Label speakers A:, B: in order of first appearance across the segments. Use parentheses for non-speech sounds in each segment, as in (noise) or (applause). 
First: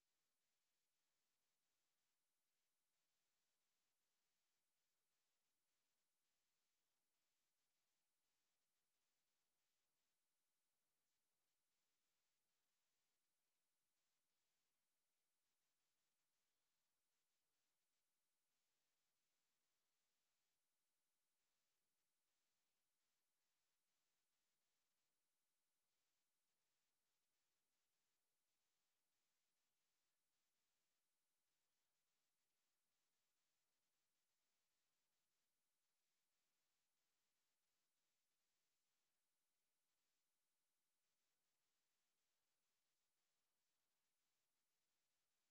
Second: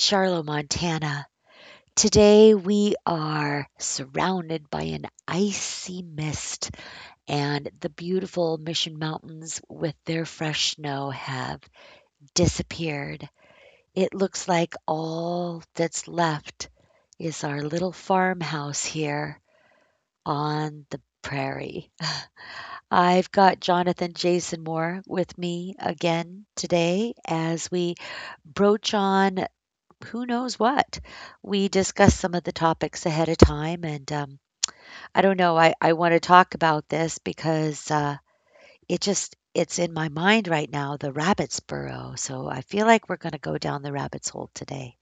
A: Charlotte, Montana. Today we are surrounded by an icy mist, and the beautiful Mission Mountains with their fresh snow have disappeared. It looks like all that's left is our little farmhouse here on the prairie. I've got Jonathan Jason Moore with me again today as we broach on who knows what. We discussed some of the topics ahead of time, and I don't know. I want to talk about this because it's in my mind right now, the rabbit's burrow. So I feel like we're going to go down the rabbit's hole today.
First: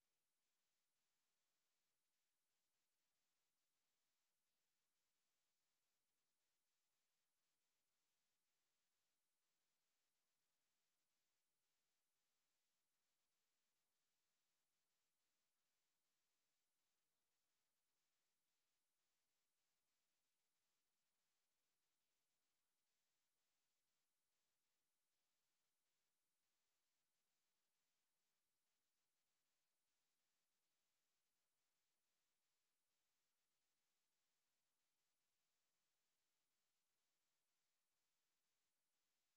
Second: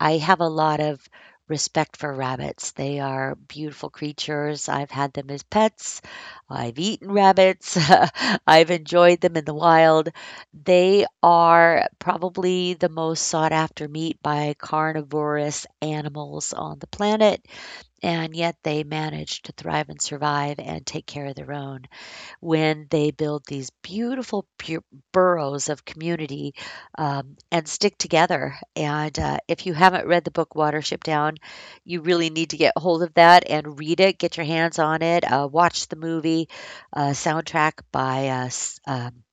A: I have a lot of respect for rabbits. They are beautiful creatures. I've had them as pets. I've eaten rabbits. (laughs) I've enjoyed them in the wild. They are probably the most sought after meat by carnivorous animals on the planet, and yet they manage to thrive and survive and take care of their own when they build these beautiful burrows of community and stick together. And If you haven't read the book Watership Down, you really need to get hold of that and read it, get your hands on it, watch the movie soundtrack by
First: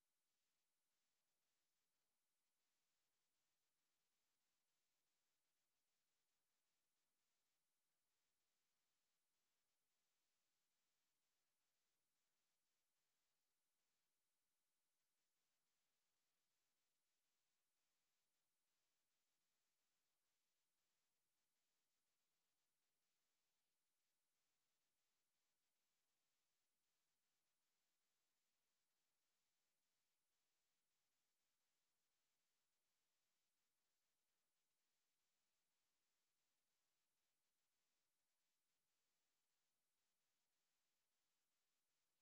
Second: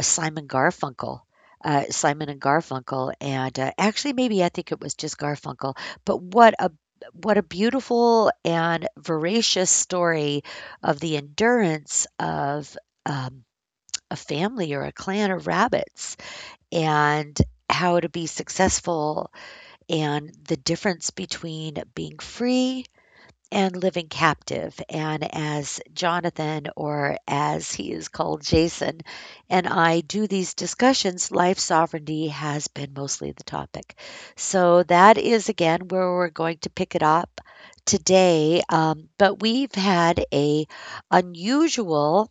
A: Simon Garfunkel, Simon and Garfunkel, and, actually, maybe I think it was just Garfunkel, but what a beautiful and voracious story of the endurance of, um, a family or a clan of rabbits and how to be successful and the difference between being free and living captive. And as Jonathan, or as he is called, Jason, and I do these discussions, life sovereignty has been mostly the topic. So that is again where we're going to pick it up today. But we've had a unusual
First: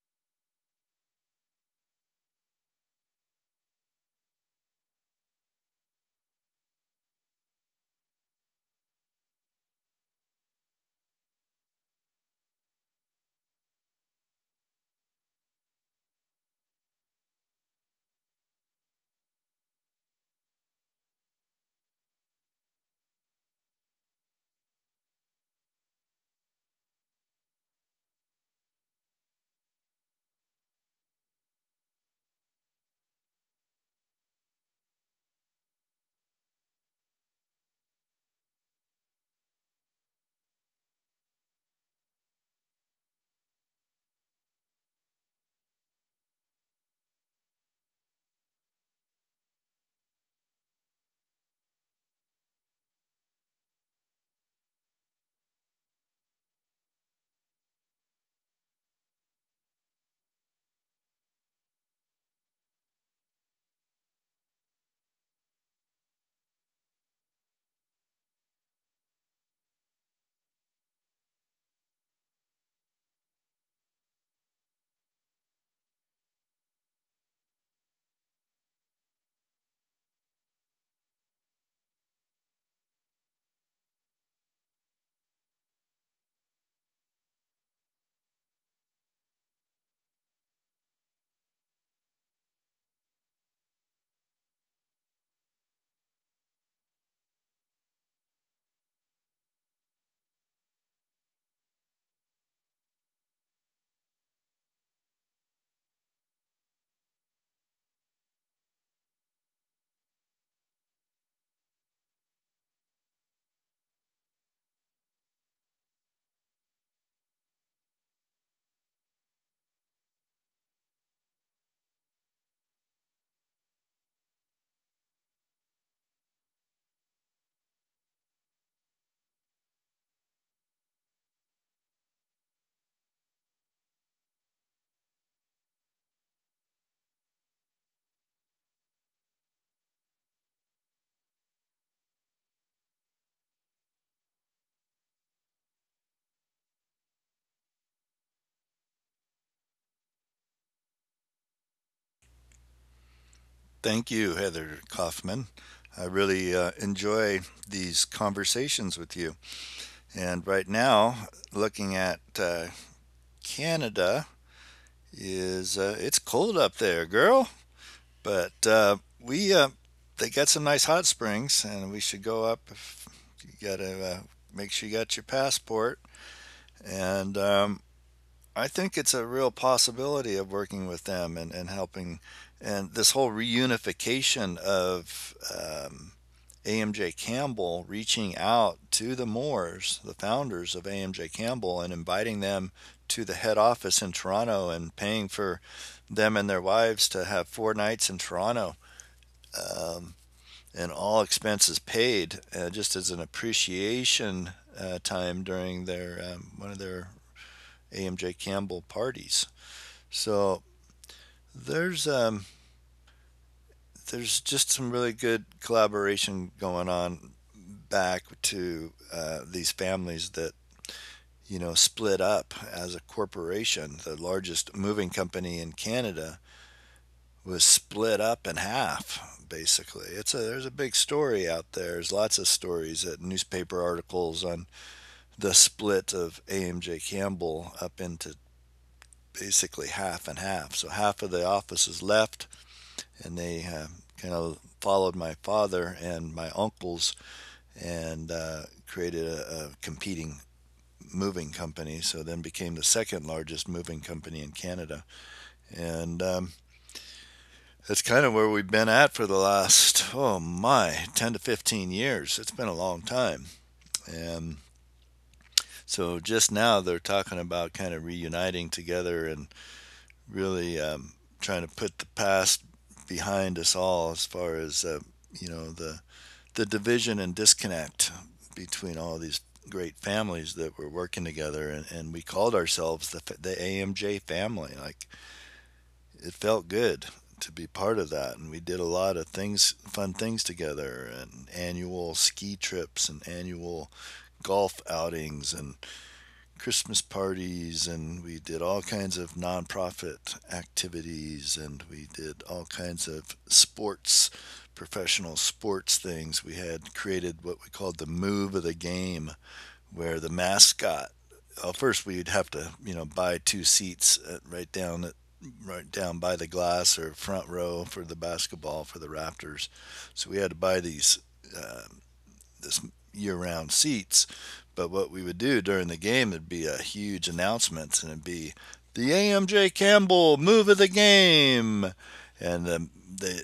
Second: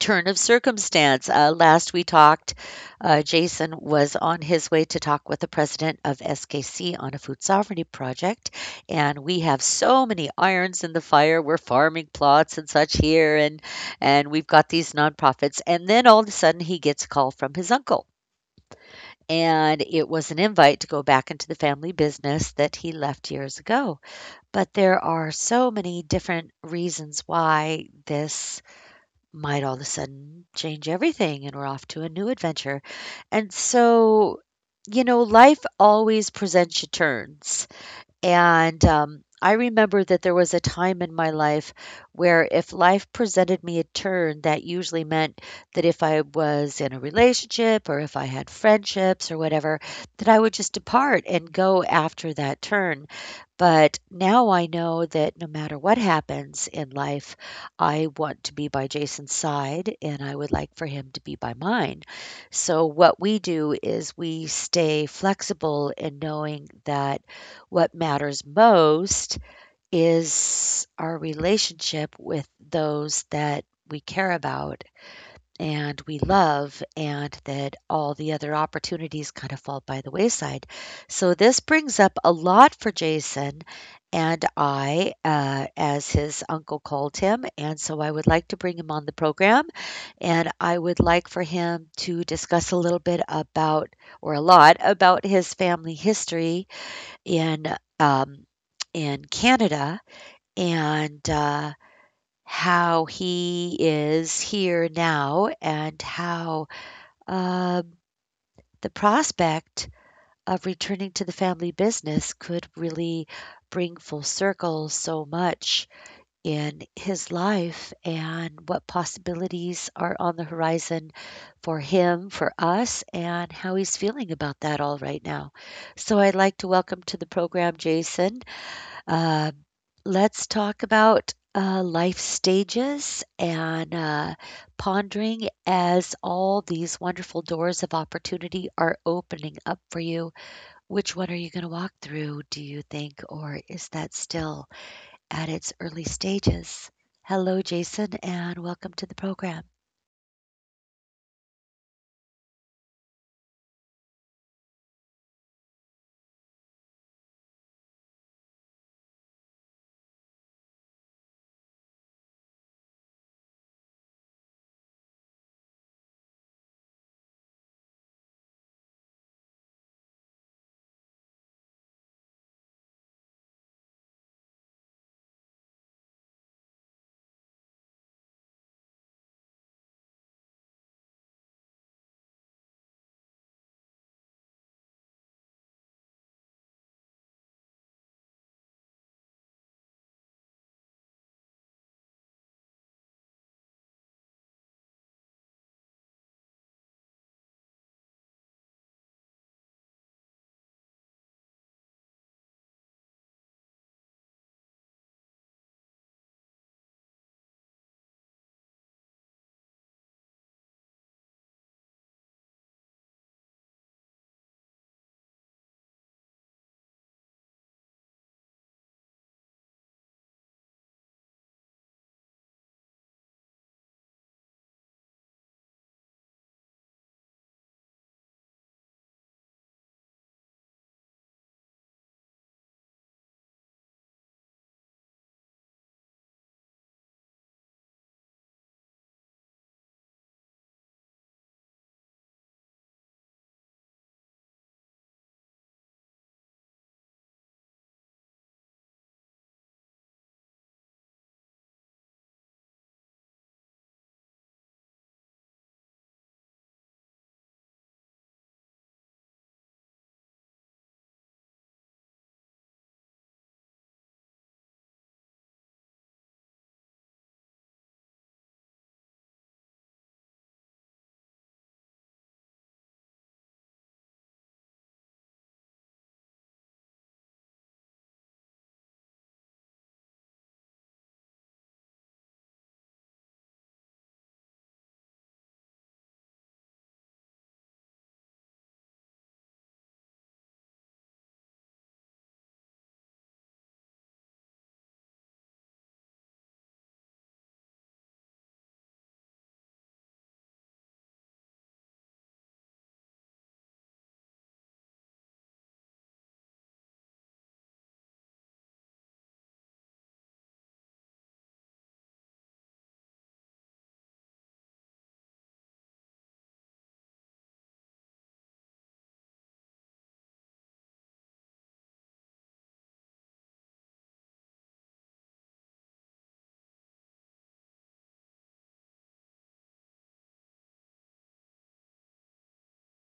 A: turn of circumstance. Last we talked, Jason was on his way to talk with the president of SKC on a food sovereignty project, and we have so many irons in the fire. We're farming plots and such here, and we've got these nonprofits. And then all of a sudden, he gets a call from his uncle, and it was an invite to go back into the family business that he left years ago. But there are so many different reasons why this might all of a sudden change everything and we're off to a new adventure. And so, you know, life always presents you turns. And, I remember that there was a time in my life where if life presented me a turn, that usually meant that if I was in a relationship or if I had friendships or whatever, that I would just depart and go after that turn. But now I know that no matter what happens in life, I want to be by Jason's side and I would like for him to be by mine. So, what we do is we stay flexible in knowing that what matters most is our relationship with those that we care about and we love, and that all the other opportunities kind of fall by the wayside. So, this brings up a lot for Jason and I, as his uncle called him. And so, I would like to bring him on the program and I would like for him to discuss a little bit about, or a lot, about his family history in, um, in Canada and, how he is here now and how, um, the prospect of returning to the family business could really bring full circle so much in his life and what possibilities are on the horizon for him, for us, and how he's feeling about that all right now. So I'd like to welcome to the program Jason. Um Let's talk about life stages and pondering as all these wonderful doors of opportunity are opening up for you. Which one are you going to walk through, do you think, or is that still at its early stages? Hello, Jason, and welcome to the program.
B: Thank you, Heather Kaufman. I really enjoy these conversations with you. And right now, looking at Canada, is it's cold up there, girl. But we they got some nice hot springs, and we should go up. If you gotta make sure you got your passport. And I think it's a real possibility of working with them and helping. And this whole reunification of AMJ Campbell reaching out to the Moores, the founders of AMJ Campbell, and inviting them to the head office in Toronto and paying for them and their wives to have four nights in Toronto um, and all expenses paid, just as an appreciation time during their one of their AMJ Campbell parties. So there's um, there's just some really good collaboration going on back to these families that, you know, split up as a corporation. The largest moving company in Canada was split up in half, basically. It's a There's a big story out there. There's lots of stories at newspaper articles on the split of AMJ Campbell up into basically half and half. So half of the offices left, and they kind of followed my father and my uncles and created a competing moving company, so then became the second largest moving company in Canada. And it's kind of where we've been at for the last, oh my, 10 to 15 years. It's been a long time. And so just now they're talking about kind of reuniting together and really trying to put the past behind us all as far as, you know, the division and disconnect between all these great families that were working together, and we called ourselves the AMJ family. Like, it felt good to be part of that, and we did a lot of things fun things together, and annual ski trips and annual golf outings and Christmas parties, and we did all kinds of nonprofit activities, and we did all kinds of sports, professional sports things. We had created what we called the move of the game, where the mascot. Well, first we'd have to, you know, buy two seats at, right down at, right down by the glass or front row for the basketball, for the Raptors. So we had to buy these uh, this year-round seats. But what we would do during the game would be a huge announcement, and it'd be the AMJ Campbell move of the game, and they,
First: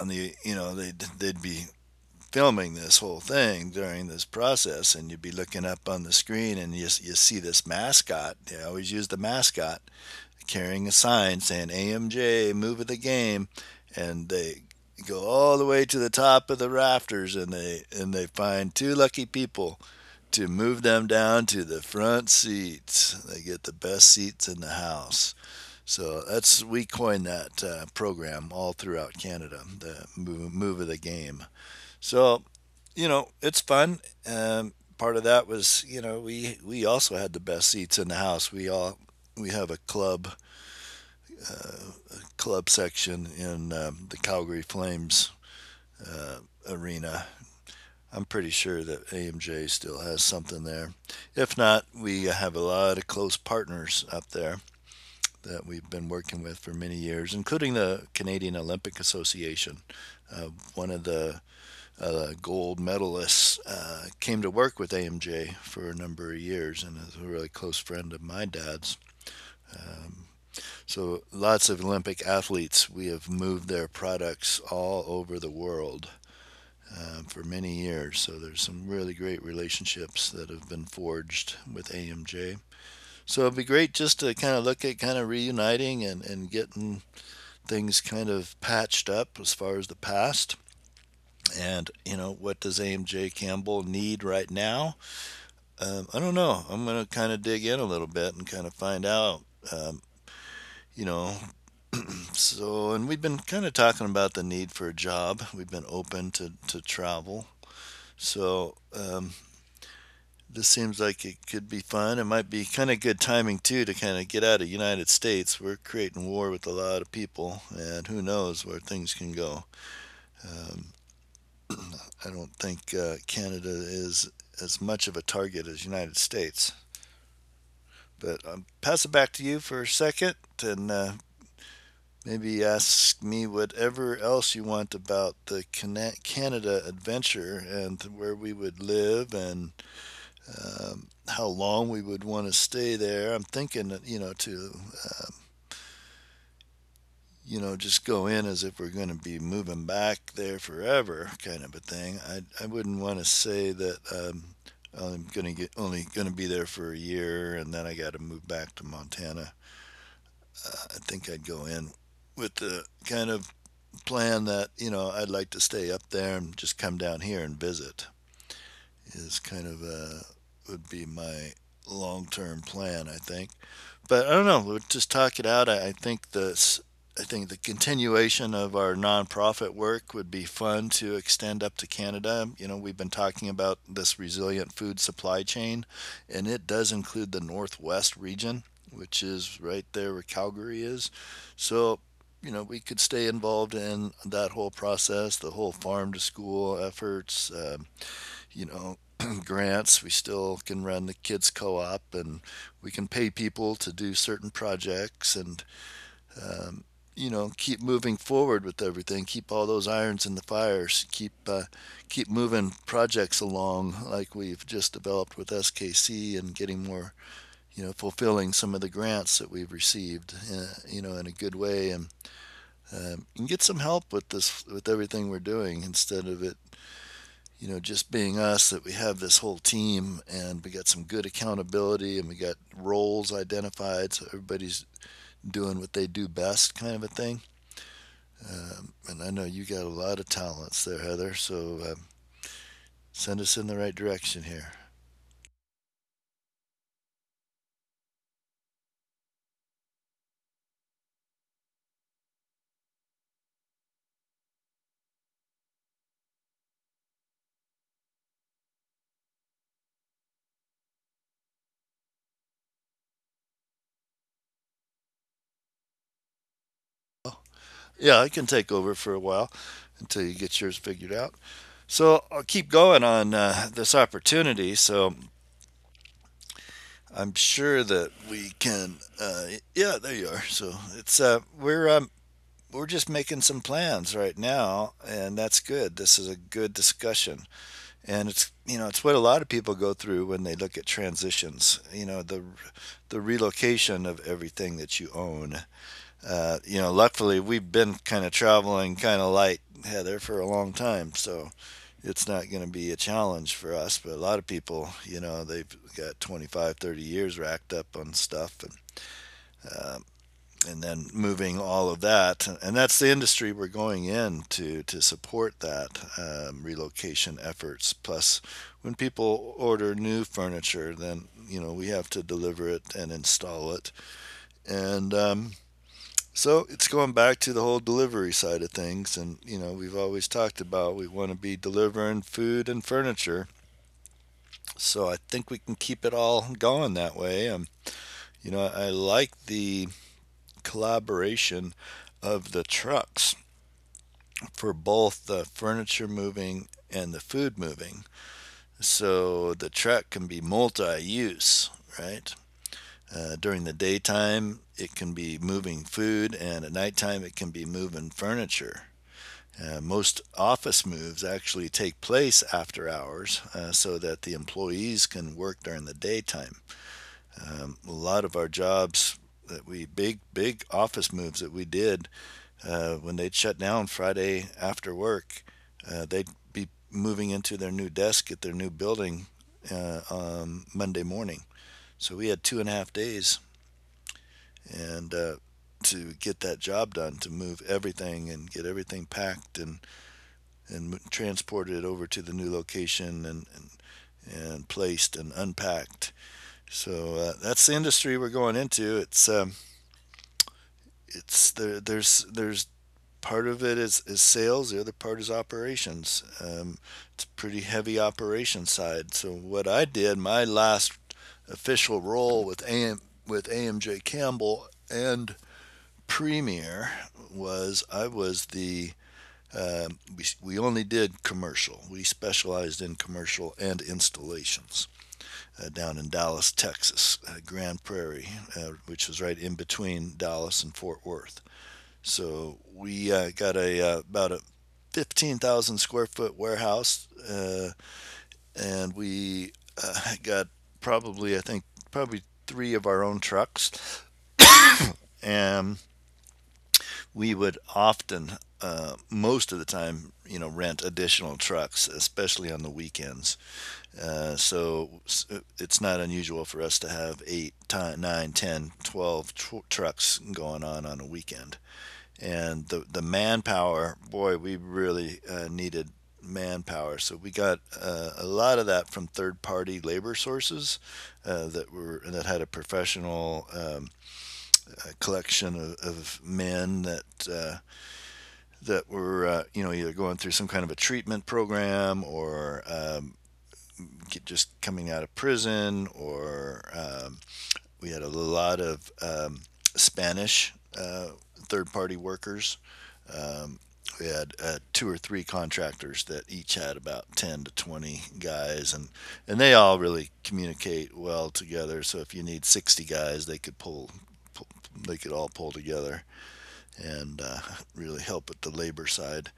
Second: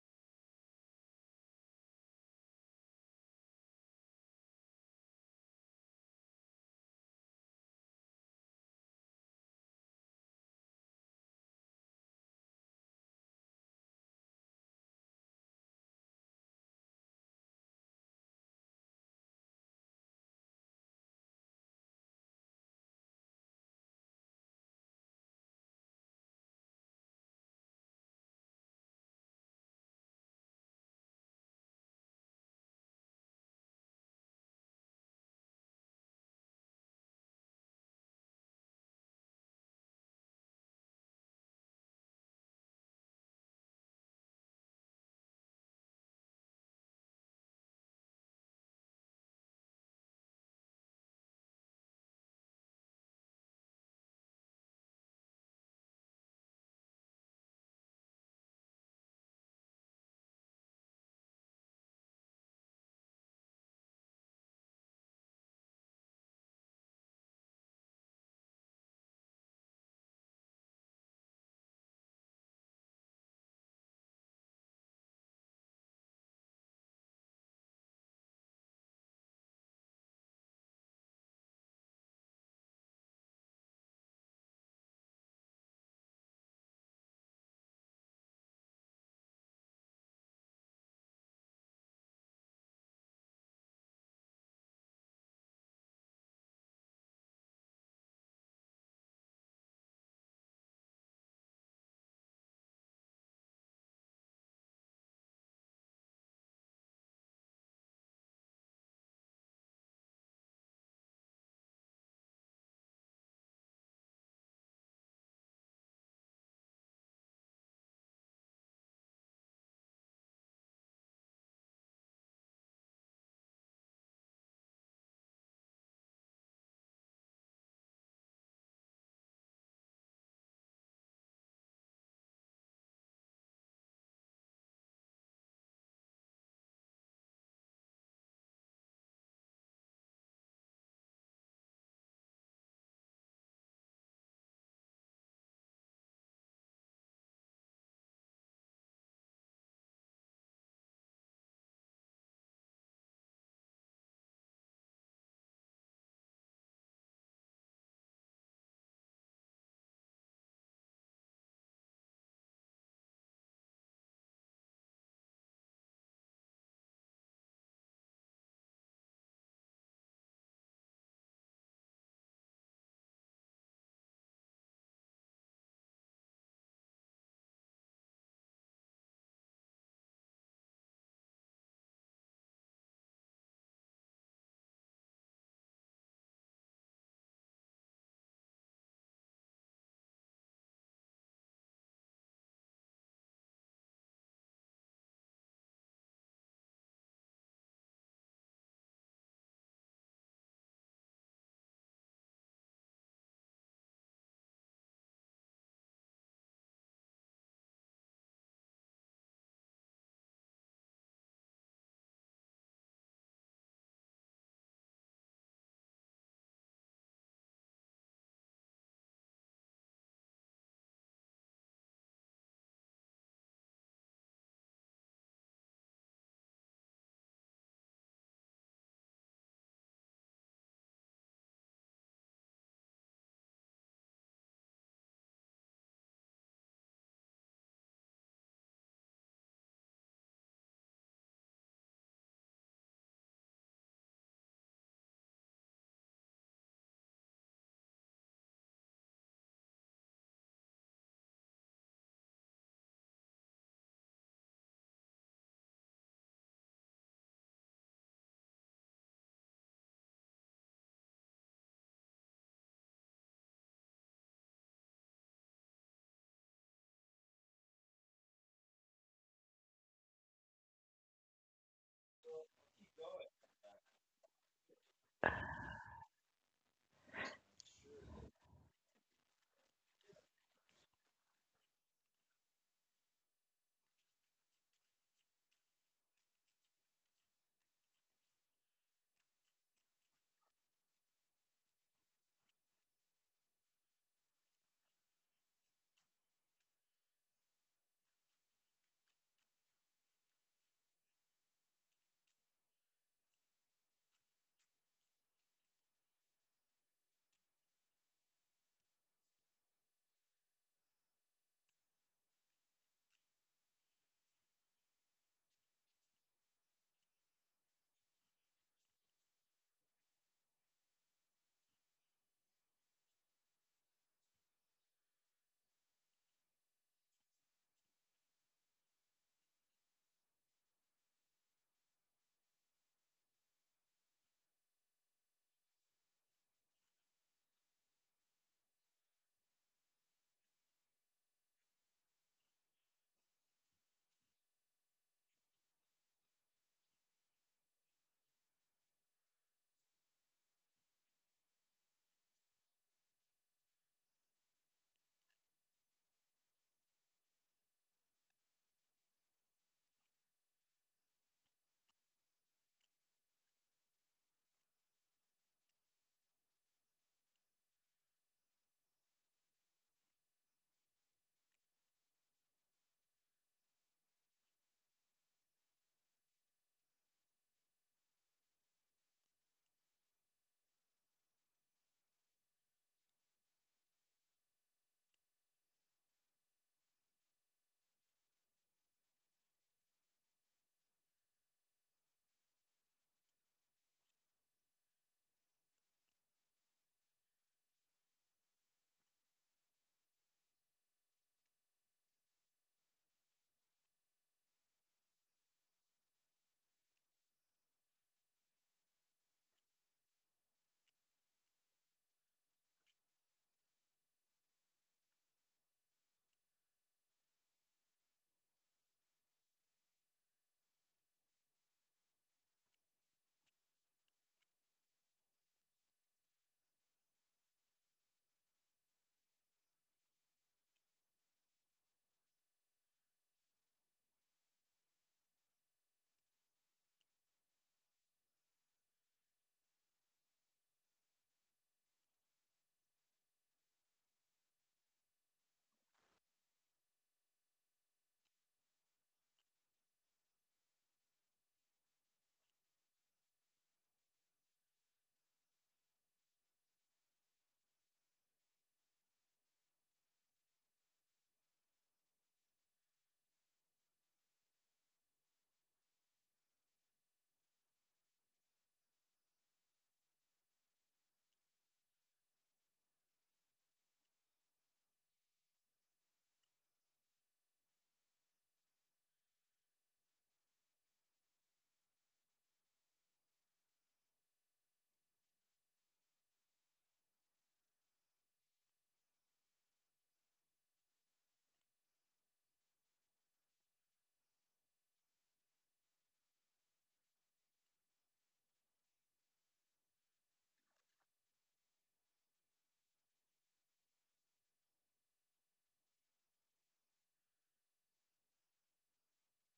B: on the, you know, they, they'd be filming this whole thing during this process, and you'd be looking up on the screen, and you see this mascot. They always use the mascot, carrying a sign saying AMJ, move of the game, and they go all the way to the top of the rafters, and they find two lucky people to move them down to the front seats. They get the best seats in the house. So that's, we coined that program all throughout Canada, the move of the game. So, you know, it's fun. Part of that was, you know, we also had the best seats in the house. We have a club section in the Calgary Flames uh, arena. I'm pretty sure that AMJ still has something there. If not, we have a lot of close partners up there that we've been working with for many years, including the Canadian Olympic Association. Uh, One of the gold medalists came to work with AMJ for a number of years and is a really close friend of my dad's. So lots of Olympic athletes, we have moved their products all over the world for many years. So there's some really great relationships that have been forged with AMJ. So it'd be great just to kind of look at kind of reuniting, and getting things kind of patched up as far as the past. And, you know, what does AMJ Campbell need right now? I don't know. I'm going to kind of dig in a little bit and kind of find out. Um, you know, So, and we've been kind of talking about the need for a job. We've been open to travel. So, this seems like it could be fun. It might be kind of good timing too, to kind of get out of United States. We're creating war with a lot of people, and who knows where things can go. Um, I don't think Canada is as much of a target as United States. But pass it back to you for a second, and maybe ask me whatever else you want about the Canada adventure and where we would live, and how long we would want to stay there. I'm thinking, you know, uh, you know, just go in as if we're going to be moving back there forever, kind of a thing. I wouldn't want to say that I'm going to get, only going to be there for a year, and then I got to move back to Montana. I think I'd go in with the kind of plan that, you know, I'd like to stay up there and just come down here and visit is kind of a, would be my long-term plan, I think. But I don't know. We'll just talk it out. I think this. I think the continuation of our nonprofit work would be fun to extend up to Canada. You know, we've been talking about this resilient food supply chain, and it does include the Northwest region, which is right there where Calgary is. So, you know, we could stay involved in that whole process, the whole farm to school efforts, you know, (clears throat) grants. We still can run the kids co-op, and we can pay people to do certain projects, and um, you know, keep moving forward with everything. Keep all those irons in the fires. Keep keep moving projects along, like we've just developed with SKC, and getting more, you know, fulfilling some of the grants that we've received, you know, in a good way, and get some help with this, with everything we're doing, instead of it, you know, just being us, that we have this whole team and we got some good accountability, and we got roles identified, so everybody's doing what they do best, kind of a thing. And I know you got a lot of talents there, Heather, so send us in the right direction here. Oh, yeah, I can take over for a while until you get yours figured out. So I'll keep going on this opportunity. So I'm sure that we can. Yeah, there you are. So it's we're just making some plans right now, and that's good. This is a good discussion, and it's, you know, it's what a lot of people go through when they look at transitions, you know, the relocation of everything that you own. You know, luckily, we've been kind of traveling kind of light, Heather, for a long time, so it's not going to be a challenge for us. But a lot of people, you know, they've got 25, 30 years racked up on stuff, uh, and then moving all of that, and that's the industry we're going in to support that, relocation efforts. Plus, when people order new furniture, then, you know, we have to deliver it and install it, and so it's going back to the whole delivery side of things. And, you know, we've always talked about we want to be delivering food and furniture, so I think we can keep it all going that way. You know, I like the collaboration of the trucks for both the furniture moving and the food moving. So the truck can be multi use, right? During the daytime, it can be moving food, and at nighttime, it can be moving furniture. Most office moves actually take place after hours, so that the employees can work during the daytime. A lot of our jobs that we, big office moves that we did, when they'd shut down Friday after work, they'd be moving into their new desk at their new building Monday morning. So we had 2.5 days, and to get that job done, to move everything and get everything packed, and transported over to the new location, and placed and unpacked. So that's the industry we're going into. It's there. There's part of it is sales. The other part is operations. It's a pretty heavy operation side. So what I did, my last official role with AM with AMJ Campbell and Premier, was I was the we only did commercial. We specialized in commercial and installations down in Dallas, Texas, Grand Prairie, which was right in between Dallas and Fort Worth. So we got a about a 15,000 square foot warehouse, and we uh, (laughs) got probably I think probably three of our own trucks, and we would often most of the time you know rent additional trucks, especially on the weekends. So it's not unusual for us to have eight, nine, ten, twelve trucks going on a weekend. And the manpower, boy, we really needed manpower, so we got a lot of that from third party labor sources that were that had a professional a collection of men that uh, that were you know either going through some kind of a treatment program or just coming out of prison, or we had a lot of Spanish uh, third party workers. um, we had two or three contractors that each had about 10 to 20 guys, and they all really communicate well together, so if you need 60 guys, they could pull, they could all pull together and (laughs) really help at the labor side.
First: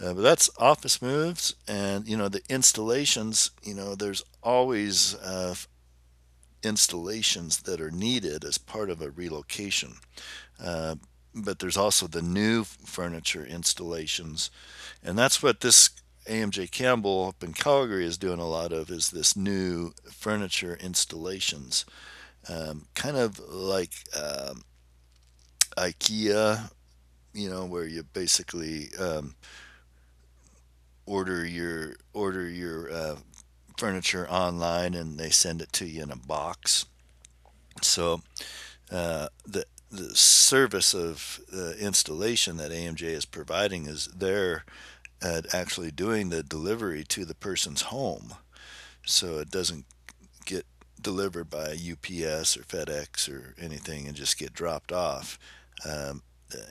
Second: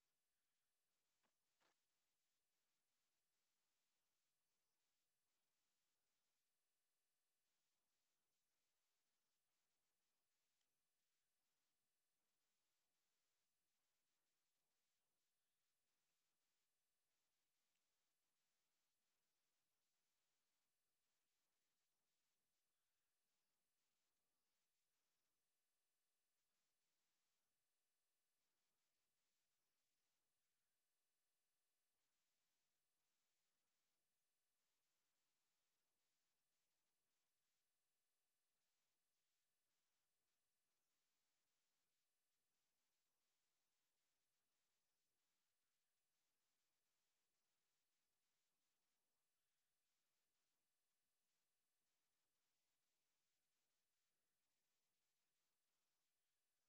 B: But that's office moves, and you know the installations, you know there's always installations that are needed as part of a relocation. Uh, but there's also the new furniture installations, and that's what this AMJ Campbell up in Calgary is doing a lot of, is this new furniture installations, kind of like um, IKEA, you know, where you basically order your furniture online and they send it to you in a box. So uh, the the service of installation that AMJ is providing is they're actually doing the delivery to the person's home. So it doesn't get delivered by UPS or FedEx or anything and just get dropped off. Um,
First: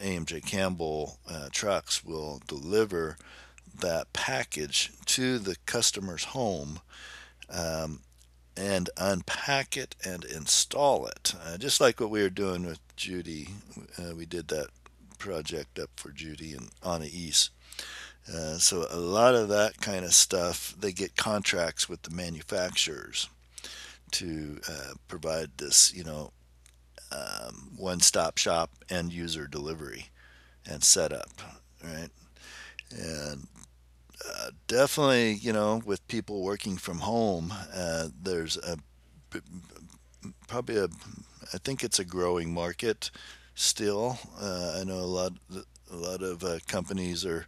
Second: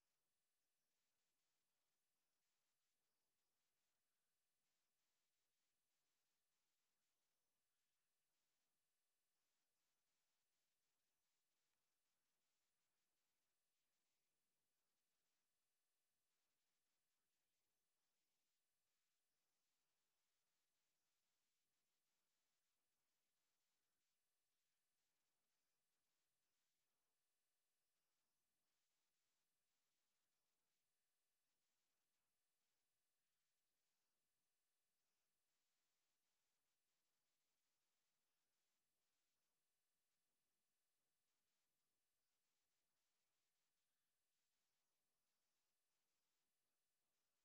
B: AMJ Campbell trucks will deliver that package to the customer's home, um, and unpack it and install it. Just like what we were doing with Judy, we did that project up for Judy and Anna East. So a lot of that kind of stuff, they get contracts with the manufacturers to provide this, you know, one-stop shop end user delivery and setup, right? And definitely, you know, with people working from home, there's a probably a, I think it's a growing market still. I know a lot of companies are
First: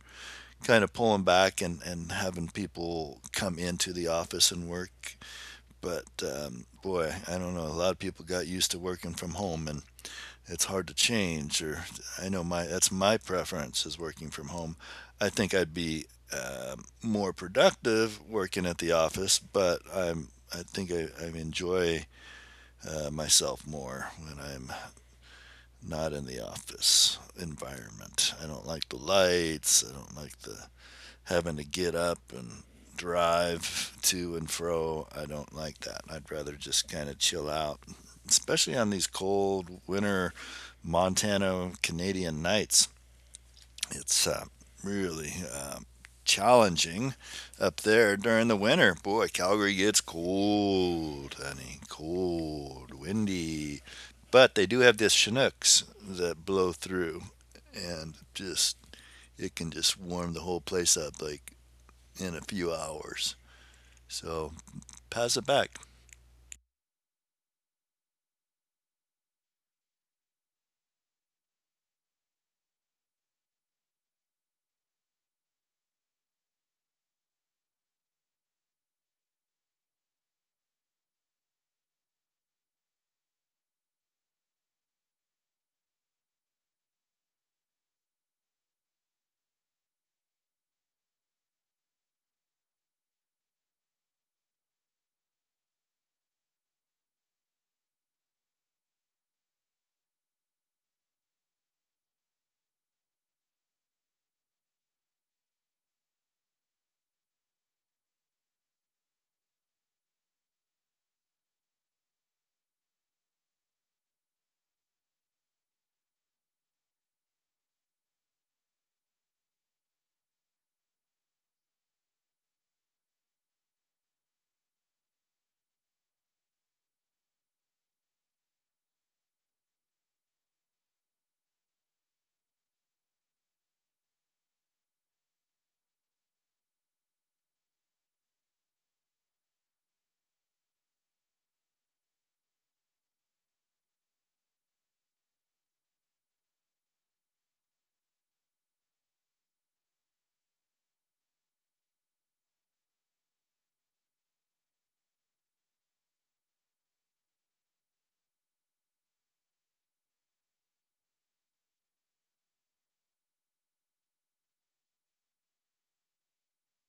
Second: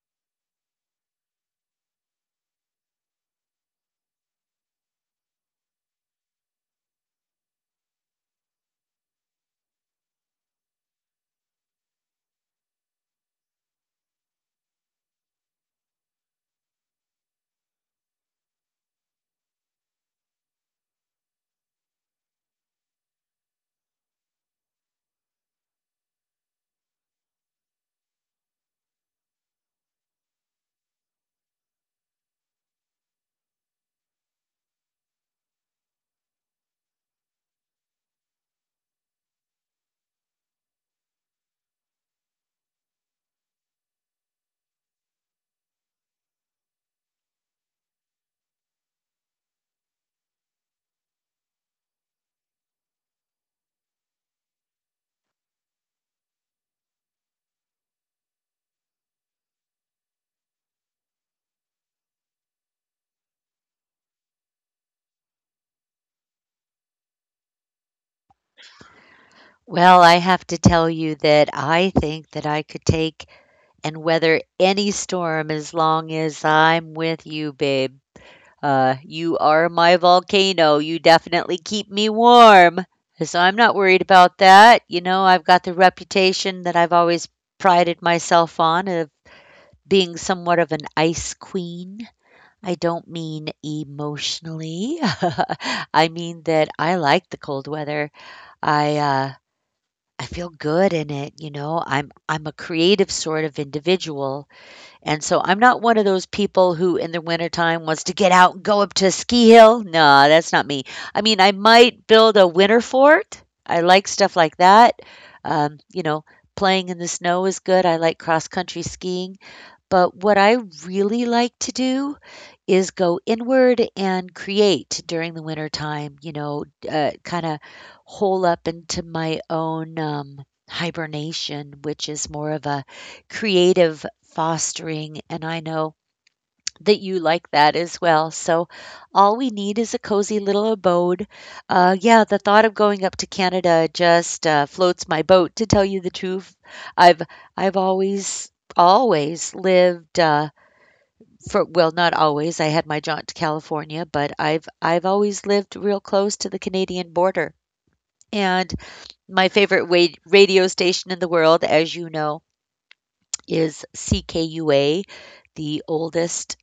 B: kind of pulling back and having people come into the office and work. But boy, I don't know. A lot of people got used to working from home, and it's hard to change. Or I know my that's my preference, is working from home. I think I'd be uh, more productive working at the office, but I think I enjoy myself more when I'm not in the office environment. I don't like the lights. I don't like the having to get up and drive to and fro. I don't like that. I'd rather just kind of chill out, especially on these cold winter Montana Canadian nights. It's really challenging up there during the winter. Boy, Calgary gets cold, honey, cold, windy. But they do have this Chinooks that blow through, and just it can just warm the whole place up like in a few hours. So pass it back.
A: Well, I have to tell you that I think that I could take and weather any storm as long as I'm with you, babe. You are my volcano. You definitely keep me warm. So I'm not worried about that. You know, I've got the reputation that I've always prided myself on of being somewhat of an ice queen. I don't mean emotionally. (laughs) I mean that I like the cold weather. I uh I feel good in it, you know. I'm a creative sort of individual. And so I'm not one of those people who in the wintertime wants to get out and go up to a ski hill. No, that's not me. I mean, I might build a winter fort. I like stuff like that. You know, playing in the snow is good. I like cross country skiing. But what I really like to do is go inward and create during the winter time, you know, kind of hole up into my own hibernation, which is more of a creative fostering. And I know that you like that as well. So all we need is a cozy little abode. Yeah, the thought of going up to Canada just floats my boat. To tell you the truth, I've I've always always lived for well, not always. I had my jaunt to California, but I've always lived real close to the Canadian border. And my favorite radio station in the world, as you know, is CKUA, the oldest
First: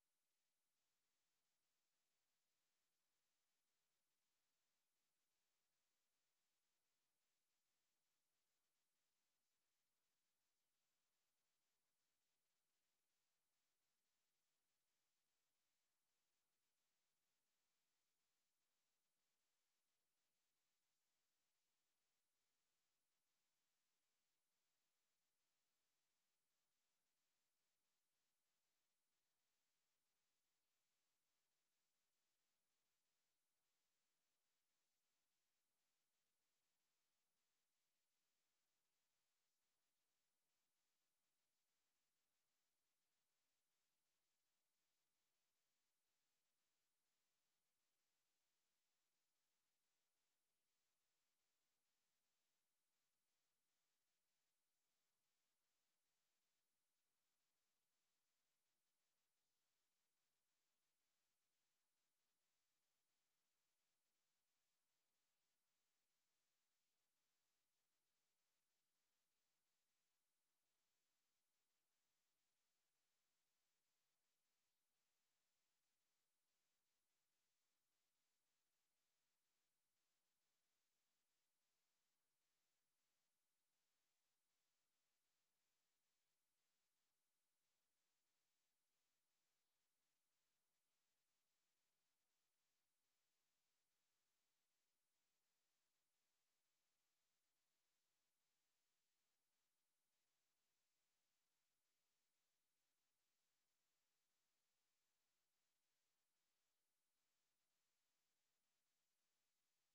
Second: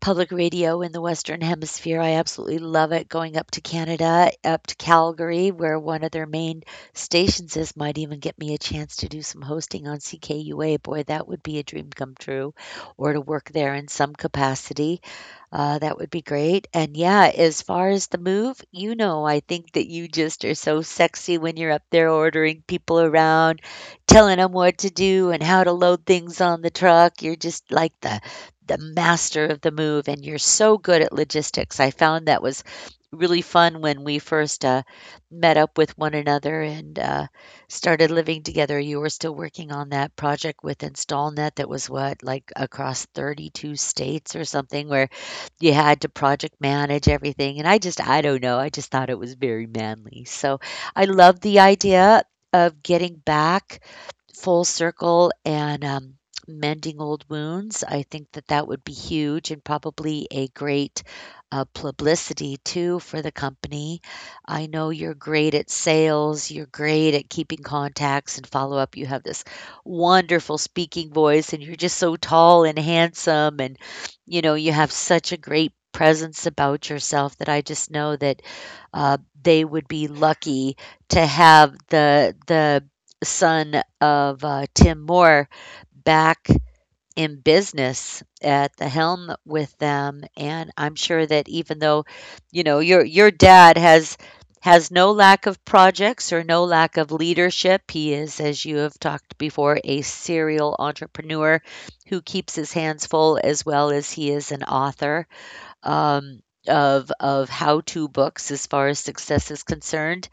A: public radio in the Western Hemisphere. I absolutely love it going up to Canada, up to Calgary, where one of their main stations is, might even get me a chance to do some hosting on CKUA. Boy, that would be a dream come true, or to work there in some capacity. That would be great. And yeah, as far as the move, you know, I think that you just are so sexy when you're up there ordering people around, telling them what to do and how to load things on the truck. You're just like the master of the move, and you're so good at logistics. I found that was really fun when we first met up with one another and started living together. You were still working on that project with InstallNet that was what, like across 32 states or something, where you had to project manage everything, and I don't know, I just thought it was very manly. So, I love the idea of getting back full circle and mending old wounds. I think that that would be huge and probably a great publicity too for the company. I know you're great at sales, you're great at keeping contacts and follow up. You have this wonderful speaking voice, and you're just so tall and handsome, and you know, you have such a great presence about yourself that I just know that they would be lucky to have the son of Tim Moore back in business at the helm with them. And I'm sure that even though, you know, your dad has no lack of projects or no lack of leadership. He is, as you have talked before, a serial entrepreneur who keeps his hands full as well as he is an author um, of how-to books as far as success is concerned.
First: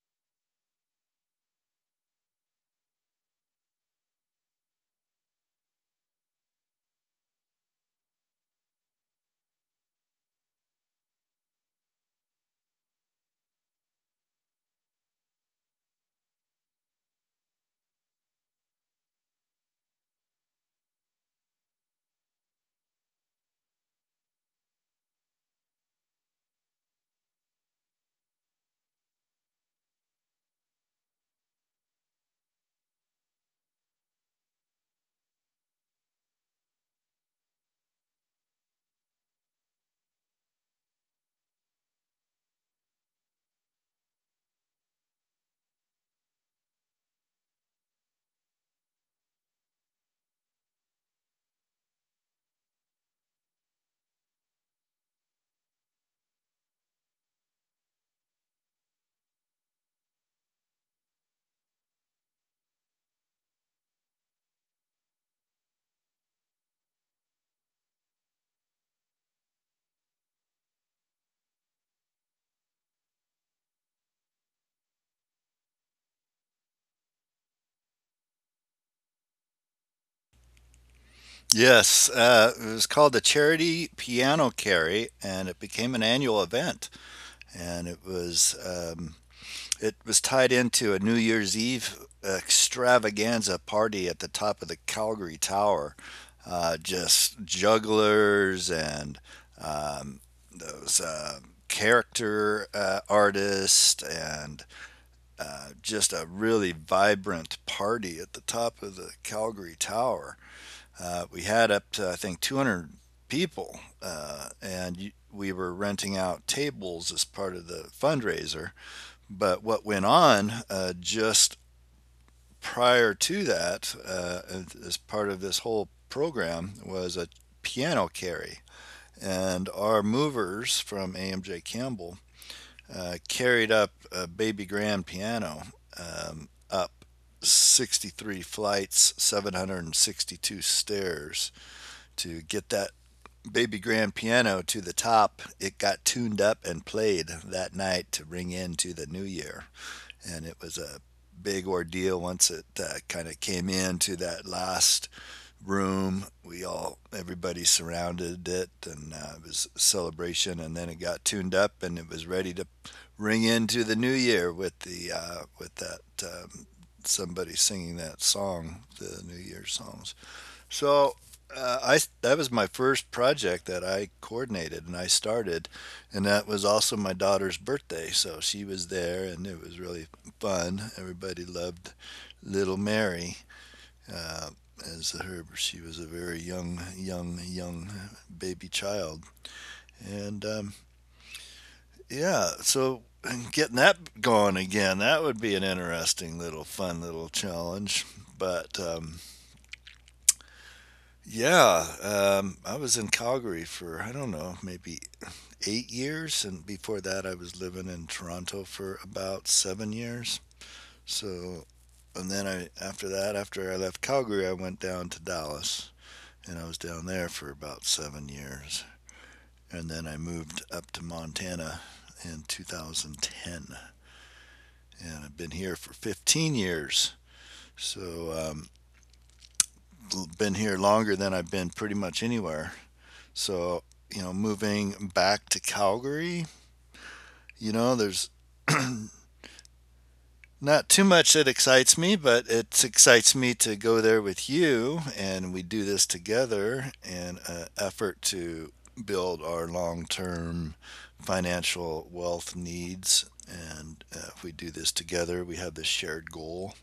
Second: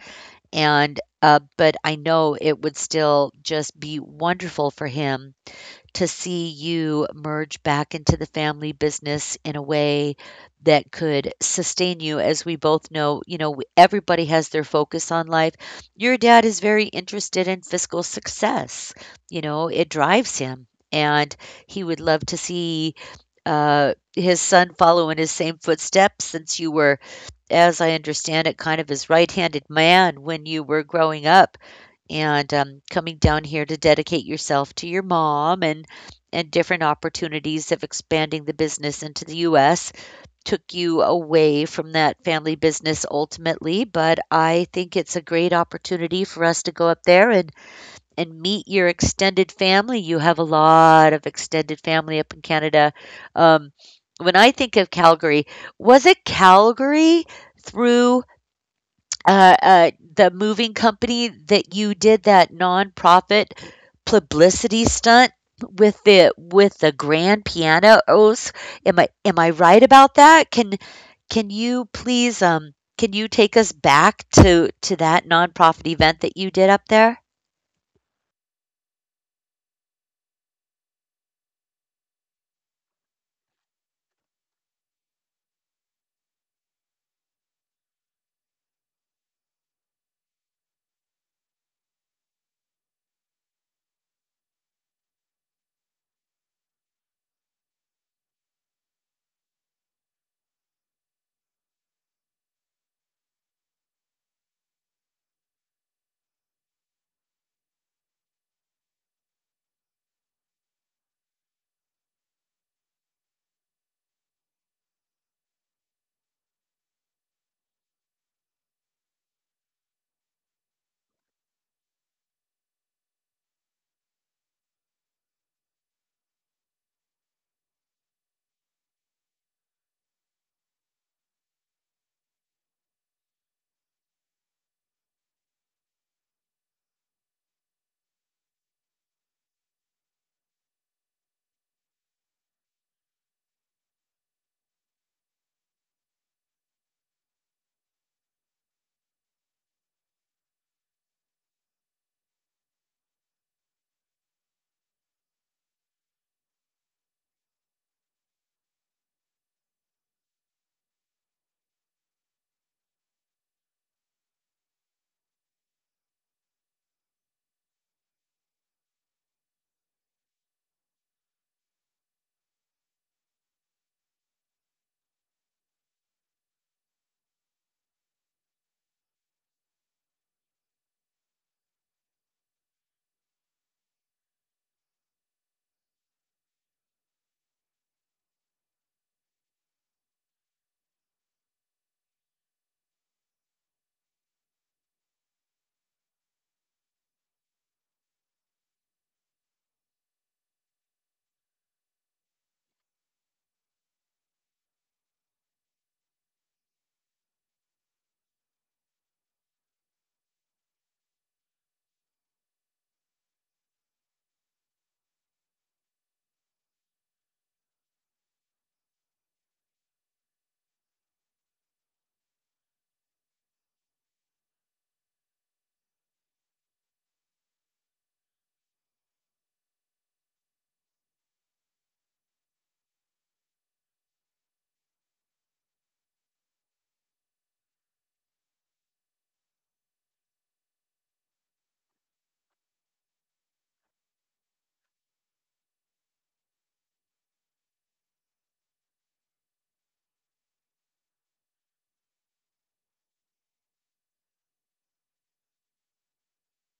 A: And but I know it would still just be wonderful for him to see you merge back into the family business in a way that could sustain you. As we both know, you know, everybody has their focus on life. Your dad is very interested in fiscal success. You know, it drives him. And he would love to see his son follow in his same footsteps since you were, as I understand it, kind of his right handed man when you were growing up and coming down here to dedicate yourself to your mom and different opportunities of expanding the business into the US took you away from that family business ultimately, but I think it's a great opportunity for us to go up there and meet your extended family. You have a lot of extended family up in Canada. Um, when I think of Calgary, was it Calgary through the moving company that you did that nonprofit publicity stunt with the grand pianos? Am I right about that? Can you please can you take us back to that nonprofit event that you did up there?
B: Yes, it was called the Charity Piano Carry, and it became an annual event. And it was tied into a New Year's Eve extravaganza party at the top of the Calgary Tower. Just jugglers and um, those character artists, and just a really vibrant party at the top of the Calgary Tower. We had up to, I think, 200 people, we were renting out tables as part of the fundraiser. But what went on just prior to that, as part of this whole program, was a piano carry. And our movers from AMJ Campbell carried up a baby grand piano up 63 flights, 762 stairs to get that baby grand piano to the top. It got tuned up and played that night to ring into the new year. And it was a big ordeal once it kind of came into that last room. We all, everybody surrounded it, and it was a celebration. And then it got tuned up and it was ready to ring into the new year with the, with that, somebody singing that song, the new year songs. So I that was my first project that I coordinated and I started, and that was also my daughter's birthday. So she was there, and it was really fun. Everybody loved Little Mary. Uh, as her, she was a very young, young, young baby child, and yeah. So getting that going again, that would be an interesting little, fun little challenge. But yeah. I was in Calgary for, I don't know, maybe 8 years. And before that, I was living in Toronto for about 7 years. So, and then I, after that, after I left Calgary, I went down to Dallas, and I was down there for about 7 years. And then I moved up to Montana in 2010. And I've been here for 15 years. So, been here longer than I've been pretty much anywhere. So, you know, moving back to Calgary, you know, there's (clears throat) not too much that excites me, but it excites me to go there with you and we do this together in an effort to build our long term financial wealth needs. And if we do this together, we have this shared goal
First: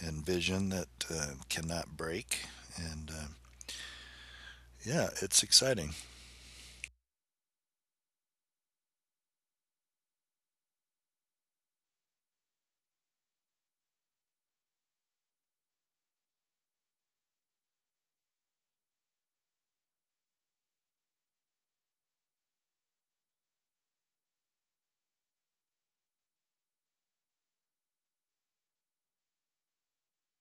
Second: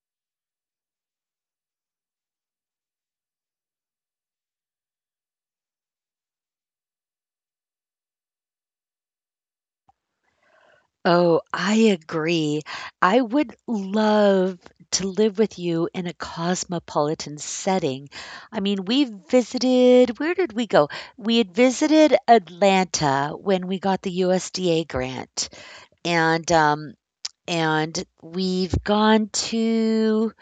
B: and vision that cannot break. And yeah, it's exciting.
A: Oh, I agree. I would love to live with you in a cosmopolitan setting. I mean, we visited, where did we go? We had visited Atlanta when we got the USDA grant. And um and we've gone to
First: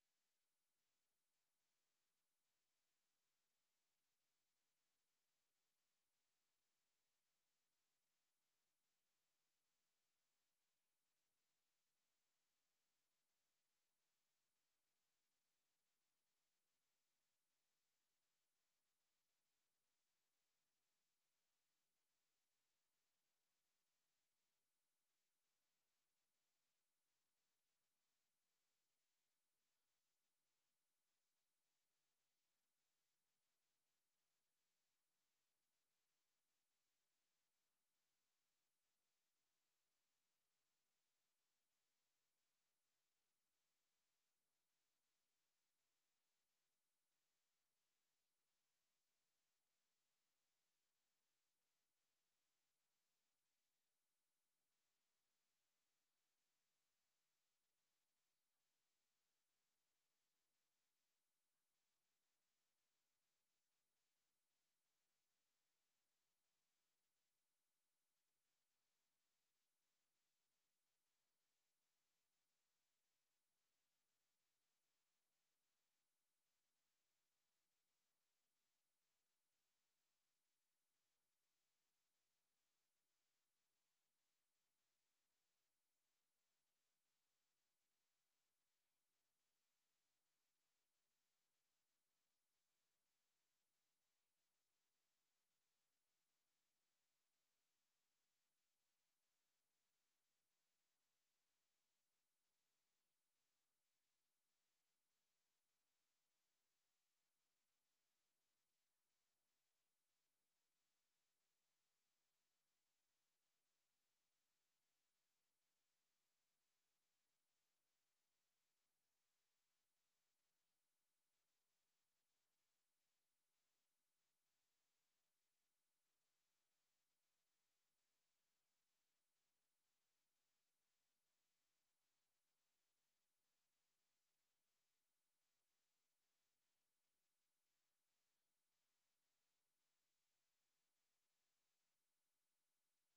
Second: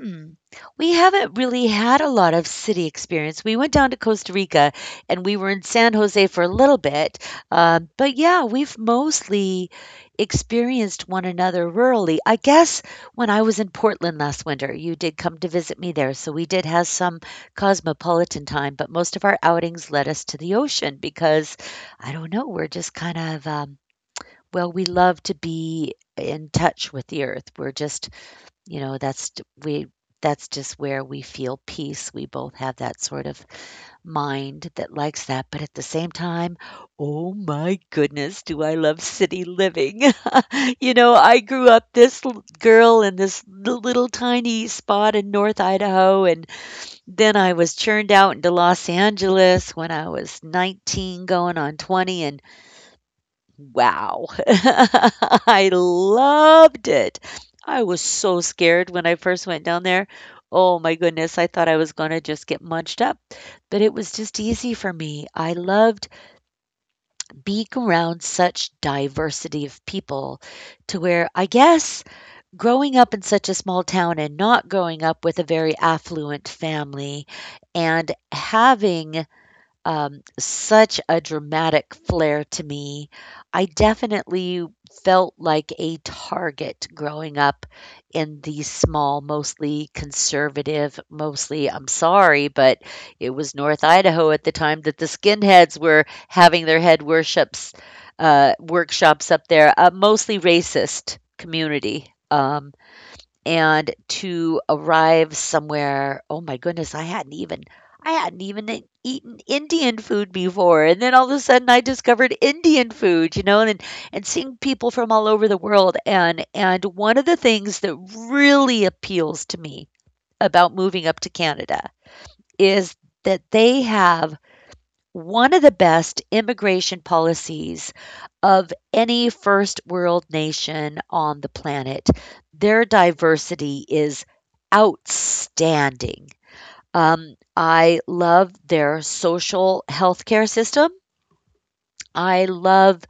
A: Hmm. We haven't really had a lot of city experience. We went down to Costa Rica and we were in San Jose for a little bit. But yeah, we've mostly experienced one another rurally. I guess when I was in Portland last winter, you did come to visit me there. So we did have some cosmopolitan time, but most of our outings led us to the ocean because I don't know, we're just kind of, well, we love to be in touch with the earth. We're just you know, that's t we that's just where we feel peace. We both have that sort of mind that likes that, but at the same time, oh my goodness, do I love city living. (laughs) You know, I grew up this l girl in this l little tiny spot in North Idaho, and then I was churned out into Los Angeles when I was 19 going on 20, and wow. (laughs) I loved it. I was so scared when I first went down there. Oh my goodness, I thought I was going to just get munched up, but it was just easy for me. I loved being around such diversity of people to where I guess growing up in such a small town and not growing up with a very affluent family and having such a dramatic flair to me. I definitely felt like a target growing up in these small, mostly conservative, mostly, I'm sorry, but it was North Idaho at the time that the skinheads were having their head worships, workshops up there, a mostly racist community. And to arrive somewhere oh my goodness I hadn't even eaten indian food before and then all of a sudden I discovered indian food, you know, and seeing people from all over the world, and one of the things that really appeals to me about moving up to Canada is that they have one of the best immigration policies of any first world nation on the planet. Their diversity is outstanding. I love their social healthcare system. I love,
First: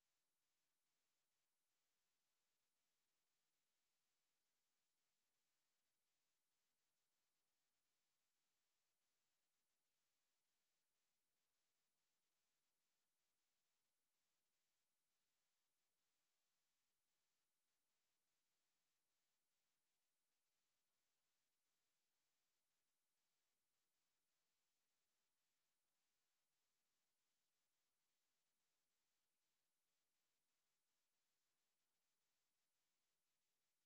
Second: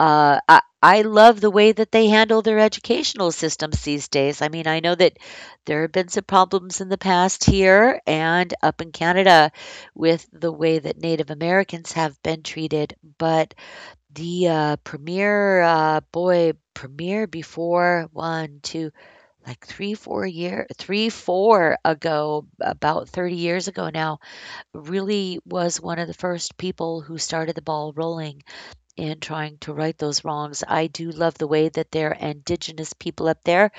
A: I love the way that they handle their educational systems these days. I mean, I know that there have been some problems in the past here and up in Canada with the way that Native Americans have been treated, but the premier, boy, premier before one, two, like three, 4 year, three, four ago, about 30 years ago now, really was one of the first people who started the ball rolling in trying to right those wrongs. I do love the way that their indigenous people up there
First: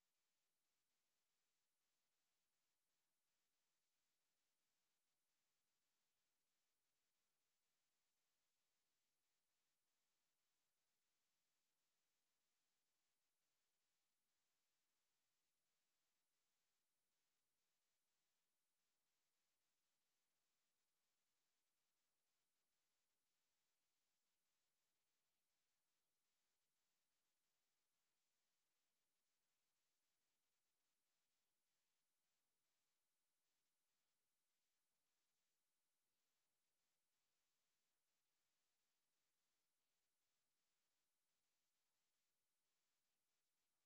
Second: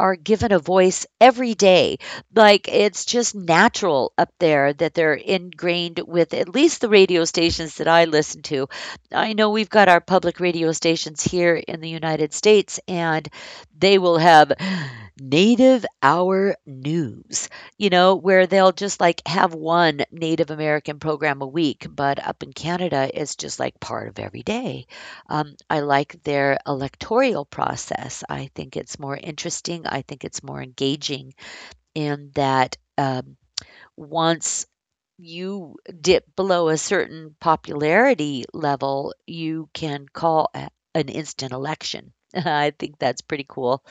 A: are given a voice every day. Like it's just natural up there that they're ingrained with at least the radio stations that I listen to. I know we've got our public radio stations here in the United States, and they will have Native Hour News, you know, where they'll just like have one Native American program a week. But up in Canada, it's just like part of every day. I like their electoral process. I think it's more interesting. I think it's more engaging in that once you dip below a certain popularity level, you can call an instant election. (laughs) I think that's pretty cool.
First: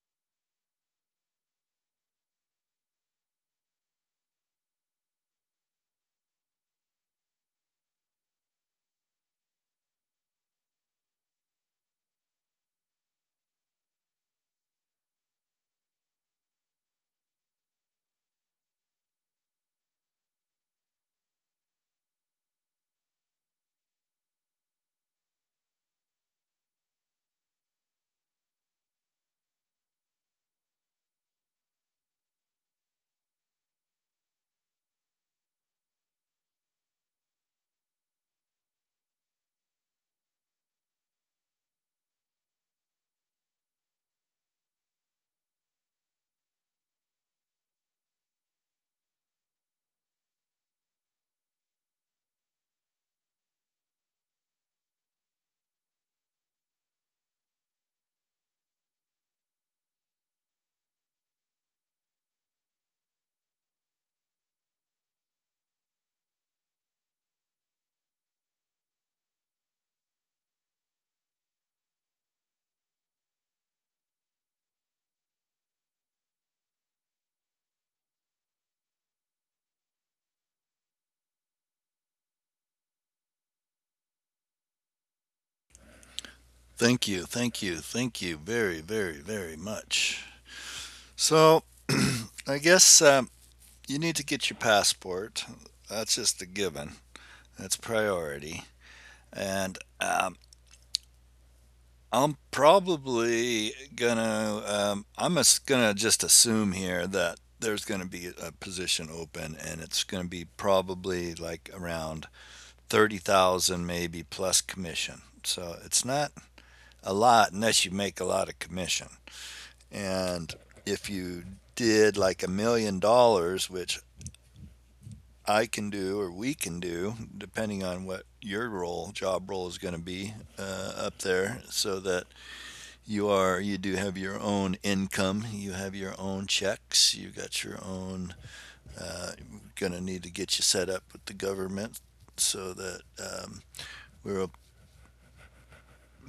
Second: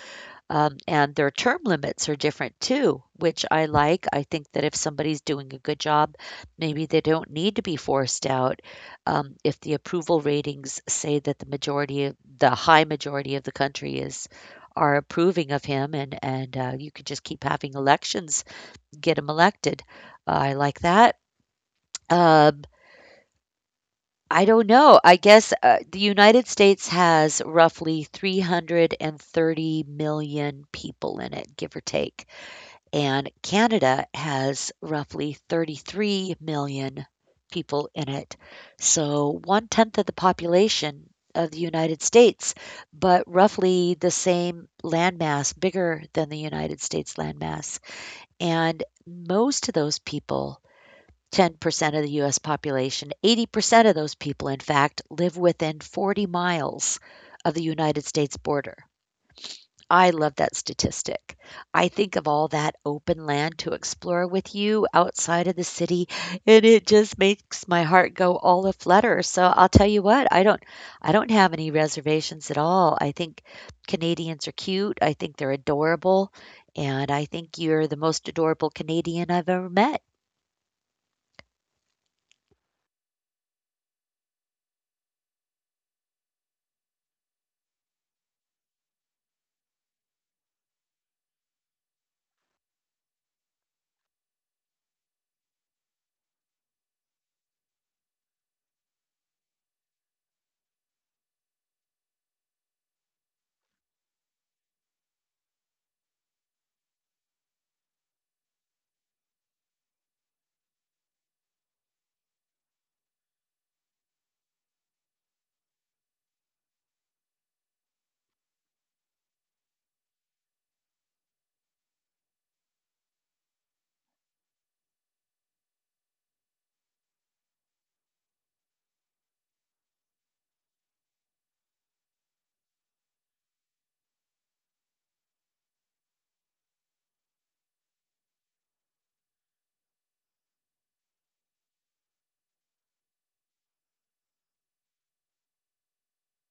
A: And their term limits are different too, which I like. I think that if somebody's doing a good job, maybe they don't need to be forced out. If the approval ratings say that the majority of the high majority of the country is are approving of him, and you could just keep having elections, get him elected. I like that. Um, I don't know. I guess the United States has roughly 330 million people in it, give or take, and Canada has roughly 33 million people in it. So one tenth of the population of the United States, but roughly the same landmass, bigger than the United States landmass. And most of those people, 10% of the US population, 80% of those people, in fact, live within 40 miles of the United States border. I love that statistic. I think of all that open land to explore with you outside of the city, and it just makes my heart go all aflutter. So I'll tell you what, I don't have any reservations at all. I think Canadians are cute. I think they're adorable, and I think you're the most adorable Canadian I've ever met.
B: Thank you, thank you, thank you very, very, very much. So I guess you need to get your passport. That's just a given. That's priority. And I'm probably gonna. I'm as- gonna just assume here that there's gonna be a position open, and it's gonna be probably like around 30,000, maybe plus commission. So it's not a lot unless you make a lot of commission. And if you did like $1 million, which I can do or we can do, depending on what your job role is going to be up there, so that you are, you do have your own income, you have your own checks, you got your own, uh, going to need to get you set up with the government so that we're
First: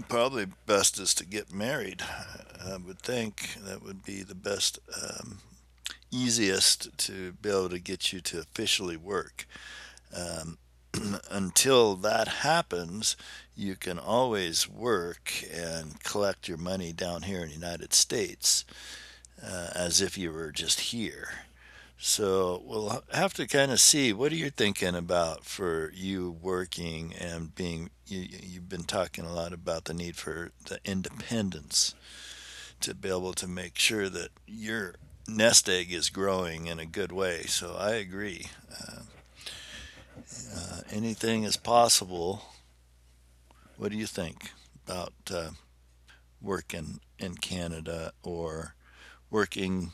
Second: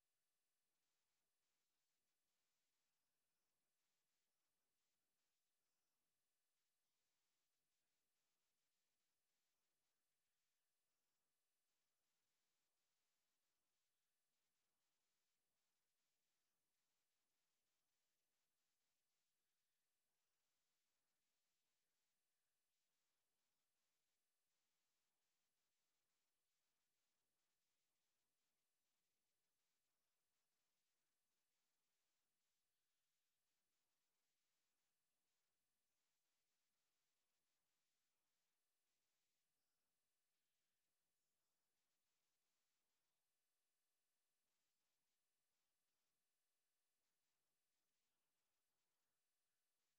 B: probably best is to get married. I would think that would be the best, easiest to be able to get you to officially work. Until that happens, you can always work and collect your money down here in the United States as if you were just here. So we'll have to kind of see. What are you thinking about for you working and being? You've been talking a lot about the need for the independence to be able to make sure that your nest egg is growing in a good way. So I agree. Anything is possible. What do you think about in Canada or working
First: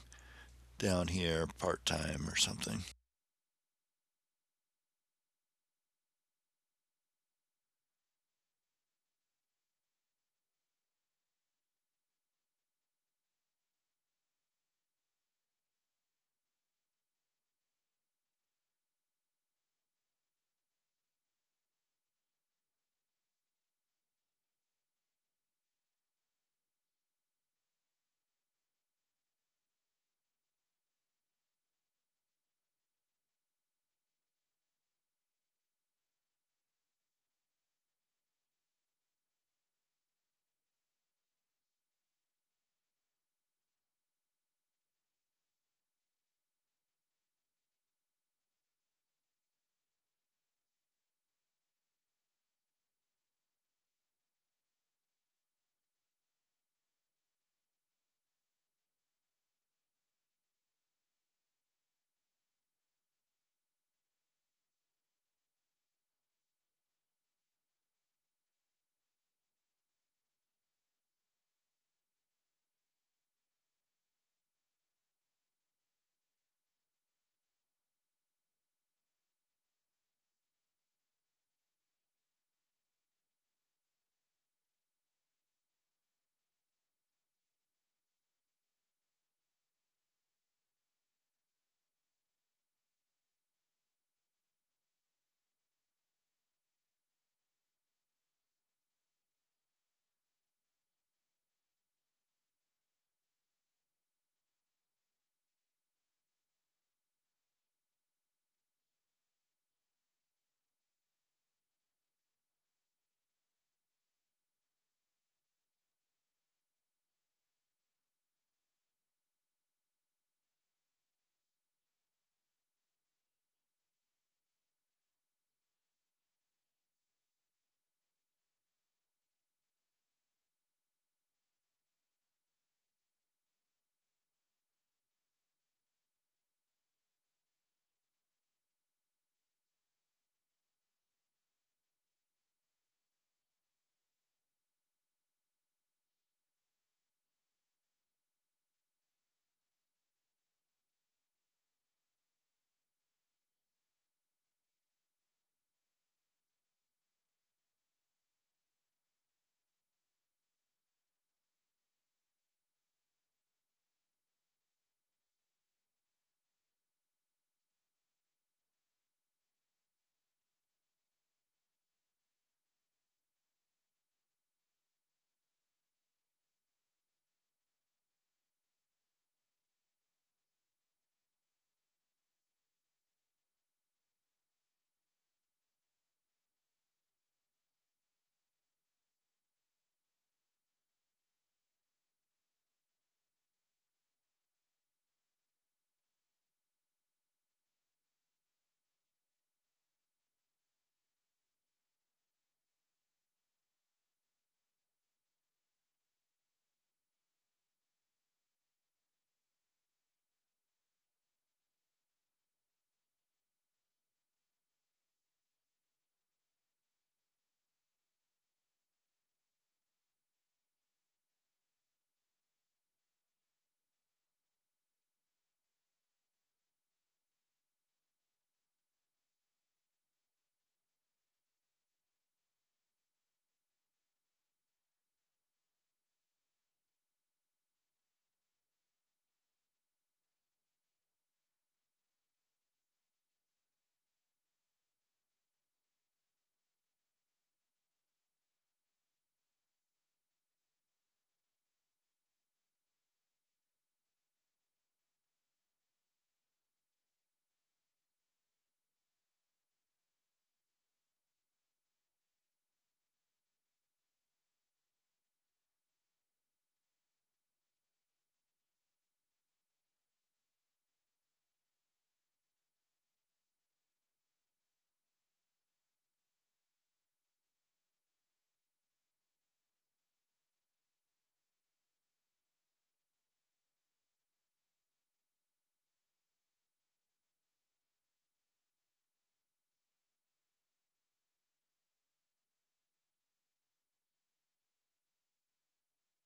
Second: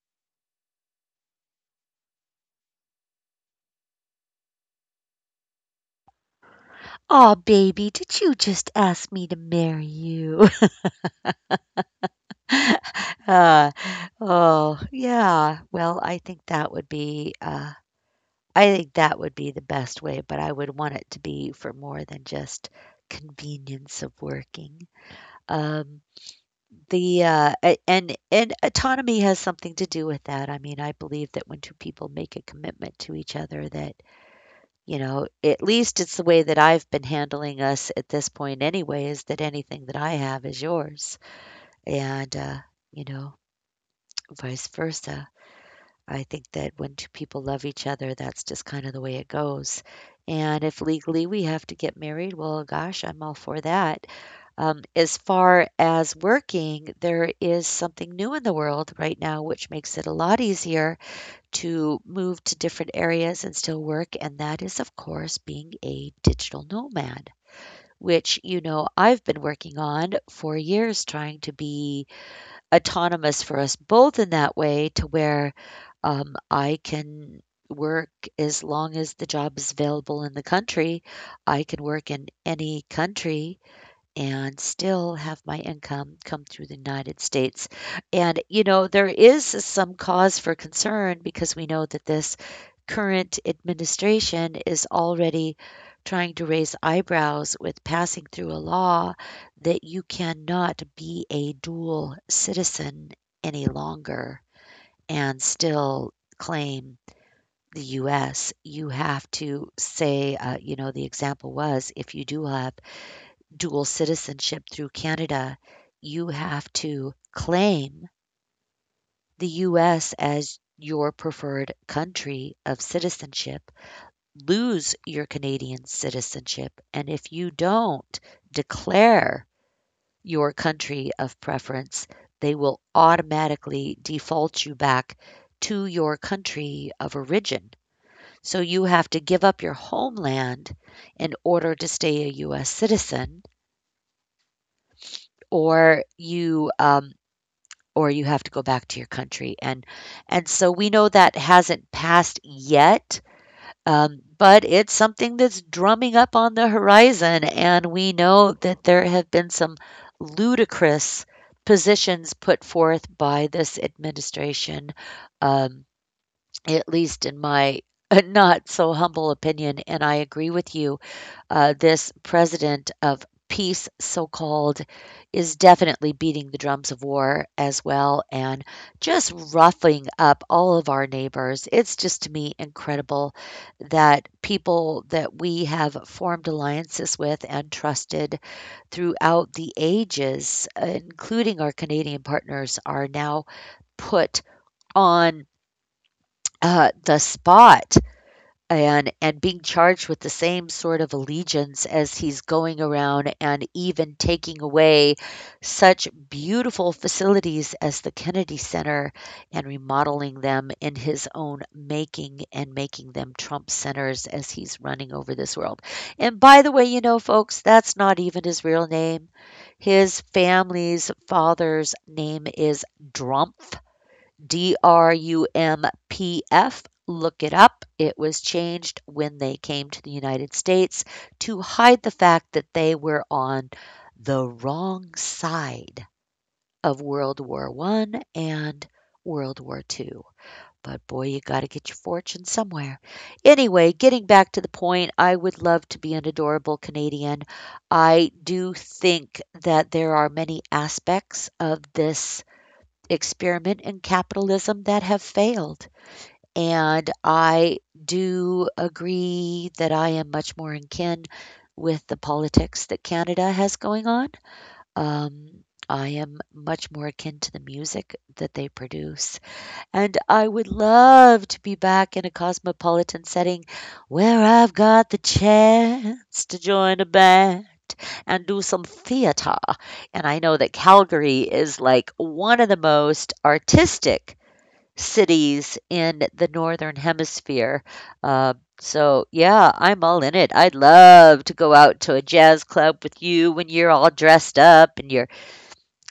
B: down here part time or something?
A: Aw, baby, did you just ask me to marry you? (laughs) uh, oh, yeah. Well, I think that would be I think that would be the best way, but I would want it to be for more than just convenience of working. Um, the a- and autonomy has something to do with that. I mean, I believe that when two people make a commitment to each other, that you know, at least it's the way that I've been handling us at this point, anyway, is that anything that I have is yours, and you know, vice versa. I think that when two people love each other, that's just kind of the way it goes. And if legally we have to get married, well, gosh, I'm all for that. As far as working, there is something new in the world right now, which makes it a lot easier to move to different areas and still work. And that is, of course, being a digital nomad, which, you know, I've been working on for years trying to be autonomous for us both in that way to where I can work as long as the job is available in the country. I can work in any country and still have my income come through the United States. And, you know, there is some cause for concern because we know that this current administration is already trying to raise eyebrows with passing through a law that you cannot be a dual citizen any longer and still claim the US. You have to say, you know, the example was if you do have dual citizenship through Canada, you have to claim the U.S. as your preferred country of citizenship, lose your Canadian citizenship, and if you don't declare your country of preference, they will automatically default you back to your country of origin. So you have to give up your homeland in order to stay a U.S. citizen, or you um, or you have to go back to your country. And so we know that hasn't passed yet, but it's something that's drumming up on the horizon. And we know that there have been some ludicrous positions put forth by this administration, um, at least in my (laughs) not so humble opinion. And I agree with you, this president of peace, so called, is definitely beating the drums of war as well and just roughing up all of our neighbors. It's just to me incredible that people that we have formed alliances with and trusted throughout the ages, including our Canadian partners, are now put on. The spot and being charged with the same sort of allegiance as he's going around and even taking away such beautiful facilities as the Kennedy Center and remodeling them in his own making and making them Trump centers as he's running over this world. And by the way, you know folks, that's not even his real name. His family's father's name is Drumpf, D R U M P F. Look it up. It was changed when they came to the United States to hide the fact that they were on the wrong side of World War I and World War II. But boy, you got to get your fortune somewhere. Anyway, getting back to the point, I would love to be an adorable Canadian. I do think that there are many aspects of this experiment in capitalism that have failed. And I do agree that I am much more in kin with the politics that Canada has going on. I am much more akin to the music that they produce, and I would love to be back in a cosmopolitan setting where I've got the chance to join a band and do some theater. And I know that Calgary is like one of the most artistic cities in the Northern Hemisphere. Uh, so, yeah, I'm all in it. I'd love to go out to a jazz club with you when you're all dressed up and you're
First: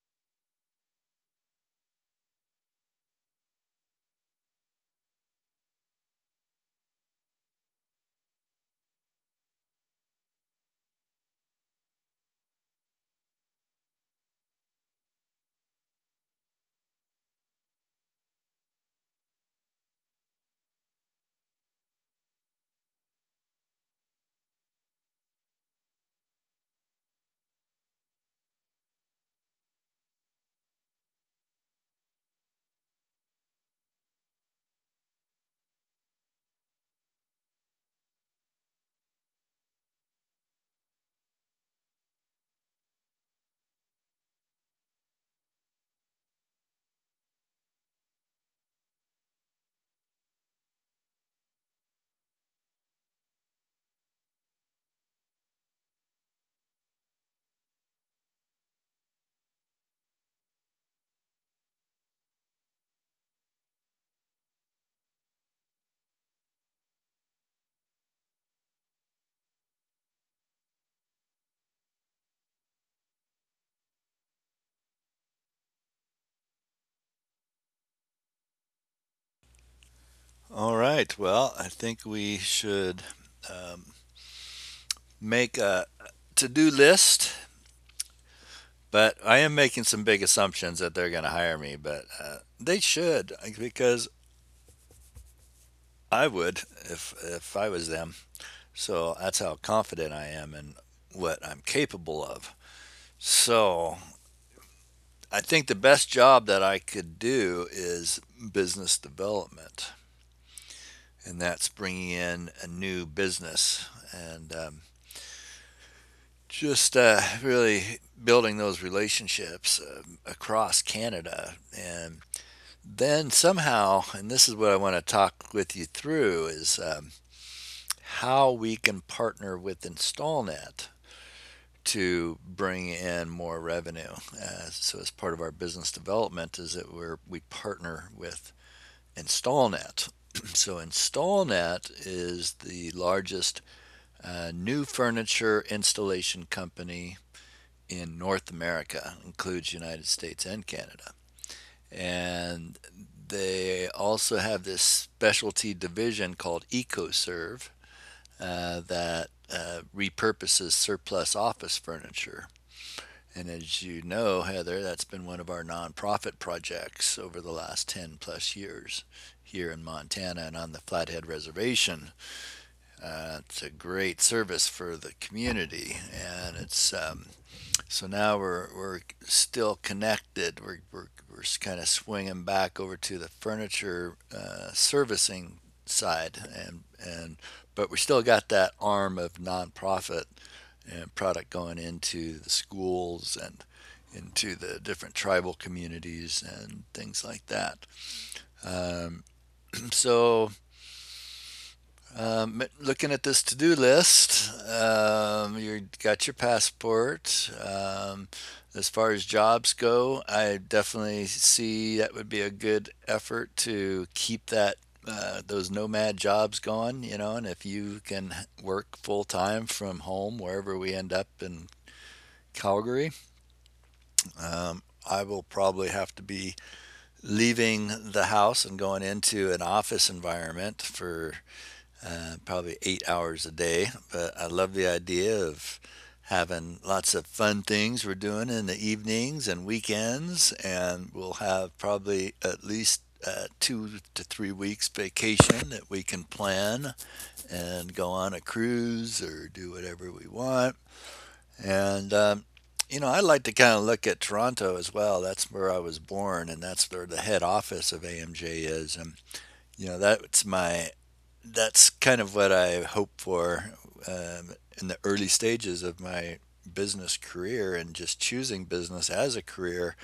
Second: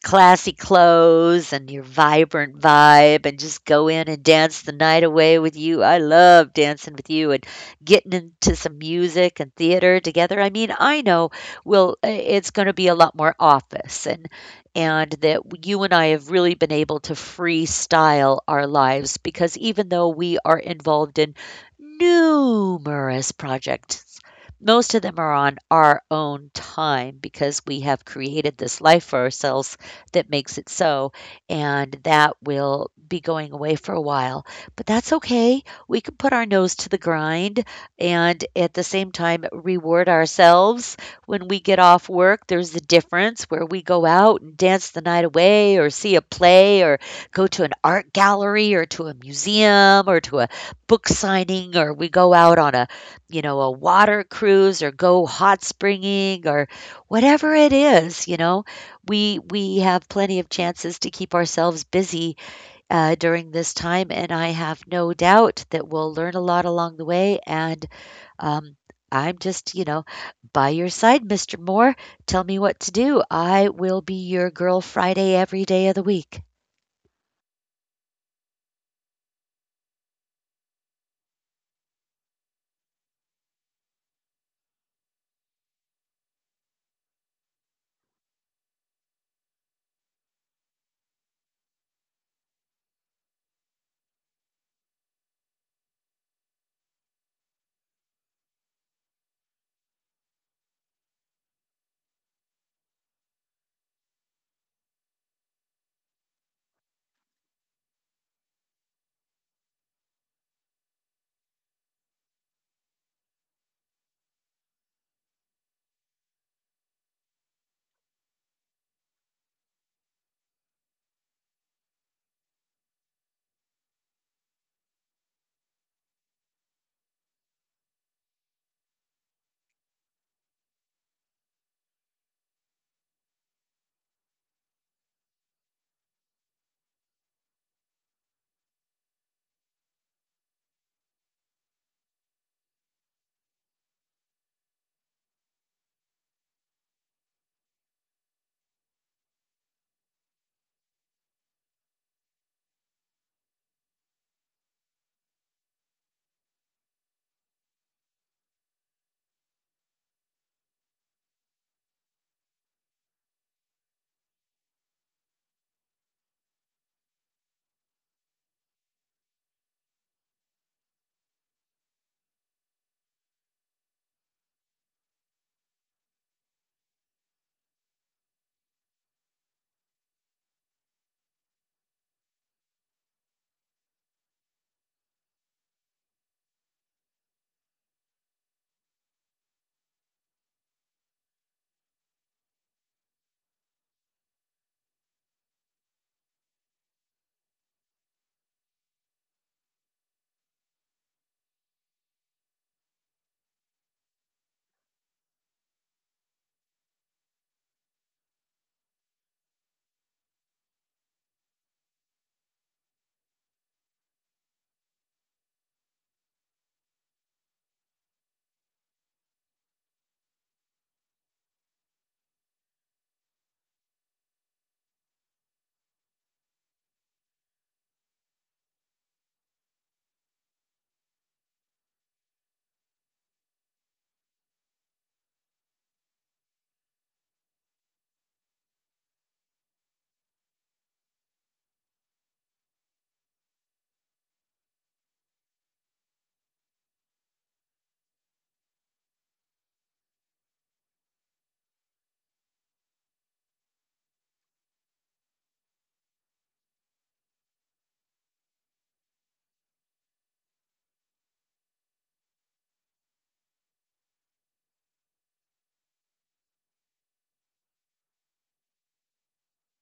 A: classy clothes and your vibrant vibe and just go in and dance the night away with you. I love dancing with you and getting into some music and theater together. I mean, I know we'll it's going to be a lot more office and that you and I have really been able to freestyle our lives, because even though we are involved in numerous projects, most of them are on our own time because we have created this life for ourselves that makes it so. And that will be going away for a while. But that's okay. We can put our nose to the grind and at the same time reward ourselves when we get off work. There's the difference, where we go out and dance the night away, or see a play, or go to an art gallery, or to a museum, or to a book signing, or we go out on a, a water cruise, or go hot springing, or whatever it is, we have plenty of chances to keep ourselves busy during this time, and I have no doubt that we'll learn a lot along the way. And um, I'm just, by your side, Mr. Moore. Tell me what to do. I will be your girl Friday every day of the week.
B: All right. Well, I think we should um, make a to do list, but I am making some big assumptions that they're going to hire me, but they should because I would if I was them. So that's how confident I am in what I'm capable of. So I think the best job that I could do is business development, and that's bringing in a new business and just really building those relationships across Canada. And then somehow, and this is what I want to talk with you through, is how we can partner with InstallNet to bring in more revenue. So as part of our business development, is that we partner with InstallNet. (clears throat) So InstallNet is the largest a new furniture installation company in North America, includes United States and Canada. And they also have this specialty division called EcoServe that repurposes surplus office furniture. And as you know, Heather, that's been one of our nonprofit projects over the last 10 plus years here in Montana and on the Flathead Reservation. It's a great service for the community, and it's so now we're still connected. We're kind of swinging back over to the furniture servicing side, and but we still got that arm of nonprofit and product going into the schools and into the different tribal communities and things like that. Um, (clears throat) so Looking at this to-do list, you got your passport. As far as jobs go, I definitely see that would be a good effort to keep that those nomad jobs going. You know, and if you can work full time from home, wherever we end up in Calgary, um, I will probably have to be leaving the house and going into an office environment for probably 8 hours a day. But I love the idea of having lots of fun things we're doing in the evenings and weekends. And we'll have probably at least 2 to 3 weeks vacation that we can plan and go on a cruise or do whatever we want. And, um, you know, I like to kind of look at Toronto as well. That's where I was born, and that's where the head office of AMJ is. And, you know, that's kind of what I hope for um, in the early stages of my business career and just choosing business as a career,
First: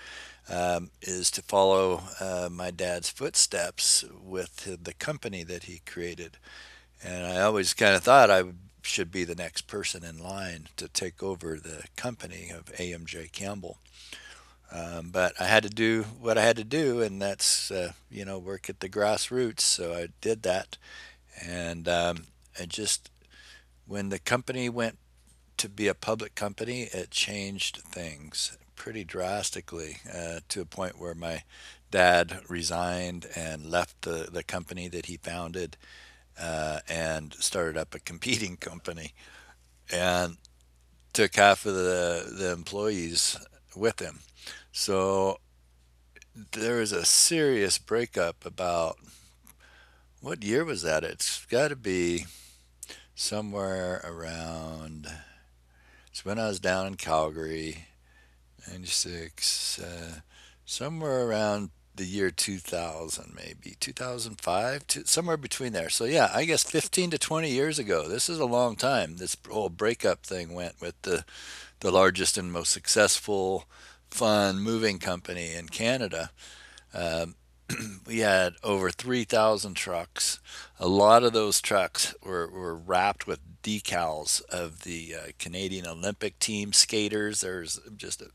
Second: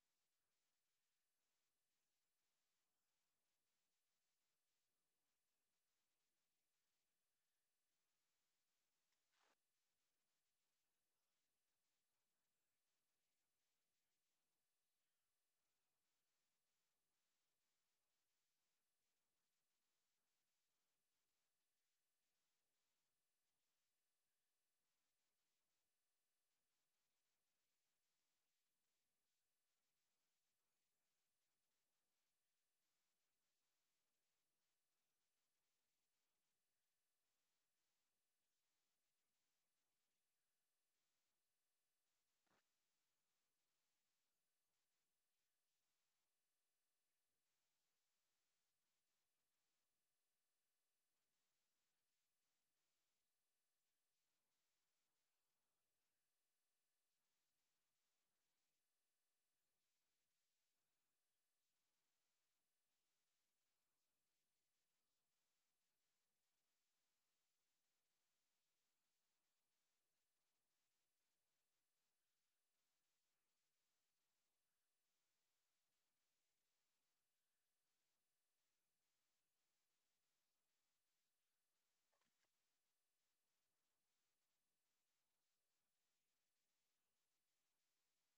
B: is to follow my dad's footsteps with the company that he created. And I always kind of thought I should be the next person in line to take over the company of AMJ Campbell. But I had to do what I had to do, and that's, you know, work at the grassroots. So I did that and it just when the company went to be a public company, it changed things pretty drastically to a point where my dad resigned and left the company that he founded and started up a competing (laughs) company and took half of the employees with him. So there was a serious breakup about what year was that? It's got to be somewhere around. So when I was down in Calgary, 96, somewhere around the year 2000, maybe 2005, to, somewhere between there. So yeah, I guess 15 to 20 years ago. This is a long time. This whole breakup thing went with the largest and most successful, fun moving company in Canada. We had over 3,000 trucks. A lot of those trucks were wrapped with decals of the Canadian Olympic team skaters.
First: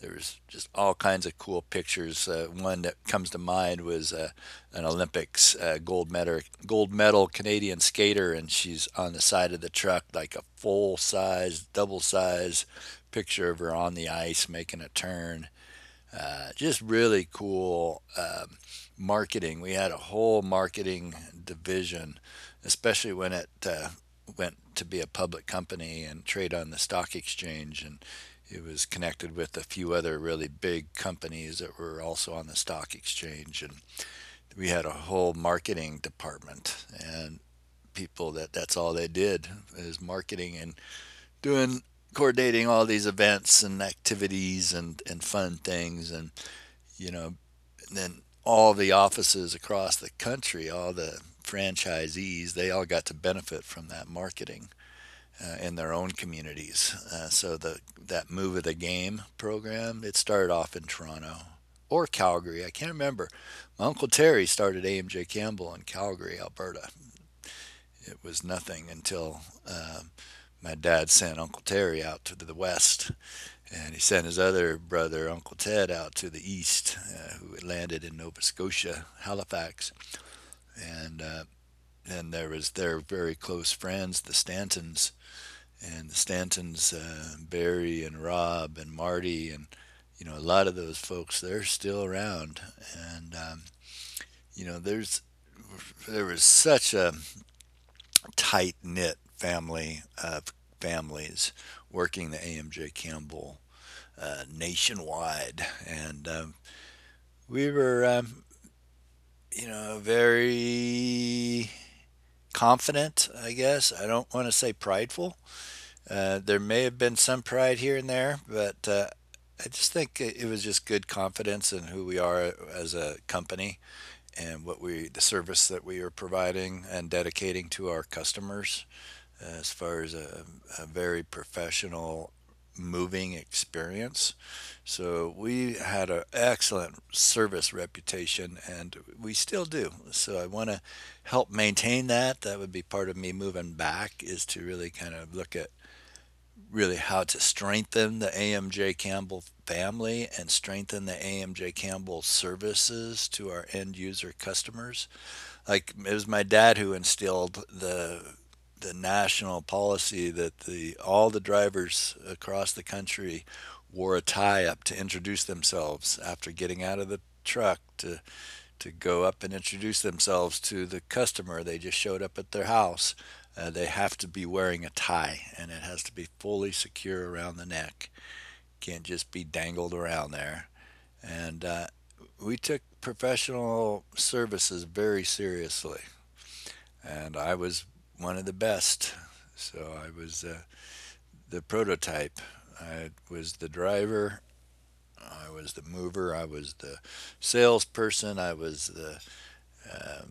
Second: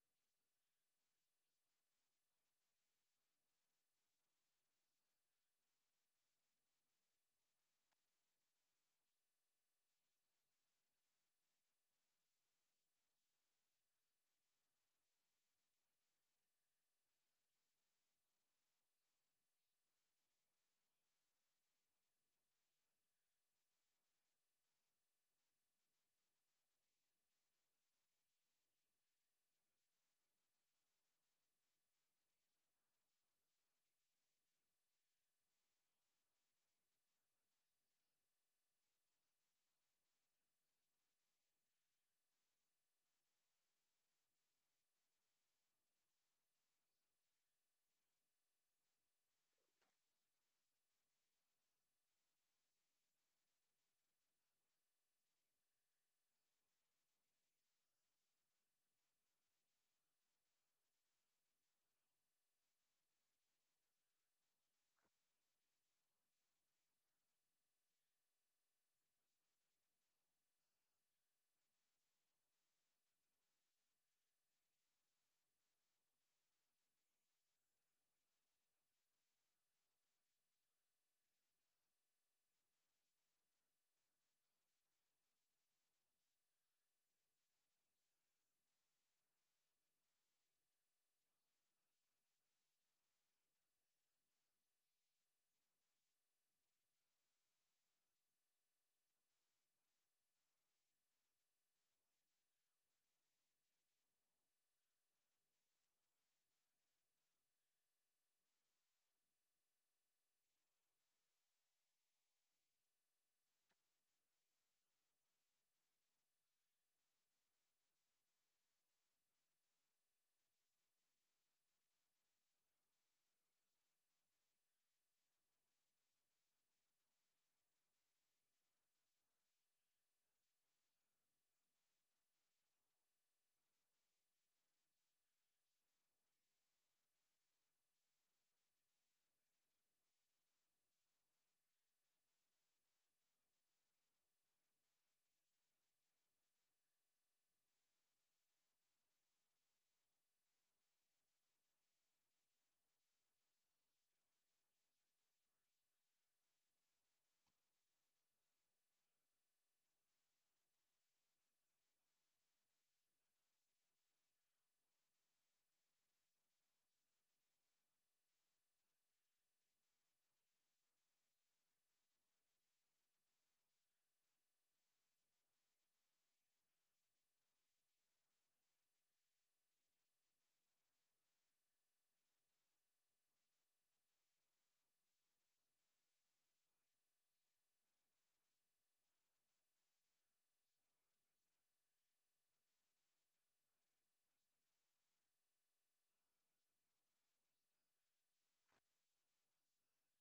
B: There's just all kinds of cool pictures. One that comes to mind was an Olympics gold medal Canadian skater, and she's on the side of the truck like a full size, double size picture of her on the ice making a turn. Just really cool marketing. We had a whole marketing division, especially when it went to be a public company and trade on the stock exchange. And it was connected with a few other really big companies that were also on the stock exchange. And we had a whole marketing department and people that that's all they did is marketing and doing coordinating all these events and activities and fun things, and you know, and then all the offices across the country, all the franchisees, they all got to benefit from that marketing in their own communities. So the that move of the game program, it started off in Toronto or Calgary. I can't remember. My uncle Terry started AMJ Campbell in Calgary, Alberta. It was nothing until my dad sent Uncle Terry out to the west, and he sent his other brother, Uncle Ted, out to the east, who landed in Nova Scotia, Halifax. And Then there was their very close friends, the Stantons, and the Stantons, Barry and Rob and Marty, and you know a lot of those folks. They're still around, and you know, there was such a tight knit family of families working the AMJ Campbell nationwide, and we were, you know, very confident, I guess. I don't want to say prideful. There may have been some pride here and there, but I just think it was just good confidence in who we are as a company and what we, the service that we are providing and dedicating to our customers as far as a very professional moving experience. So we had an excellent service reputation and we still do. So I want to help maintain that. That would be part of me moving back is to really kind of look at really how to strengthen the AMJ Campbell family and strengthen the AMJ Campbell services to our end user customers. Like it was my dad who instilled the national policy that the all the drivers across the country wore a tie up to introduce themselves after getting out of the truck to go up and introduce themselves to the customer. They just showed up at their house. They have to be wearing a tie, and it has to be fully secure around the neck. Can't just be dangled around there. And We took professional services very seriously, and I was one of the best. So I was, the prototype. I was the driver. I was the mover. I was the salesperson. I was the uh,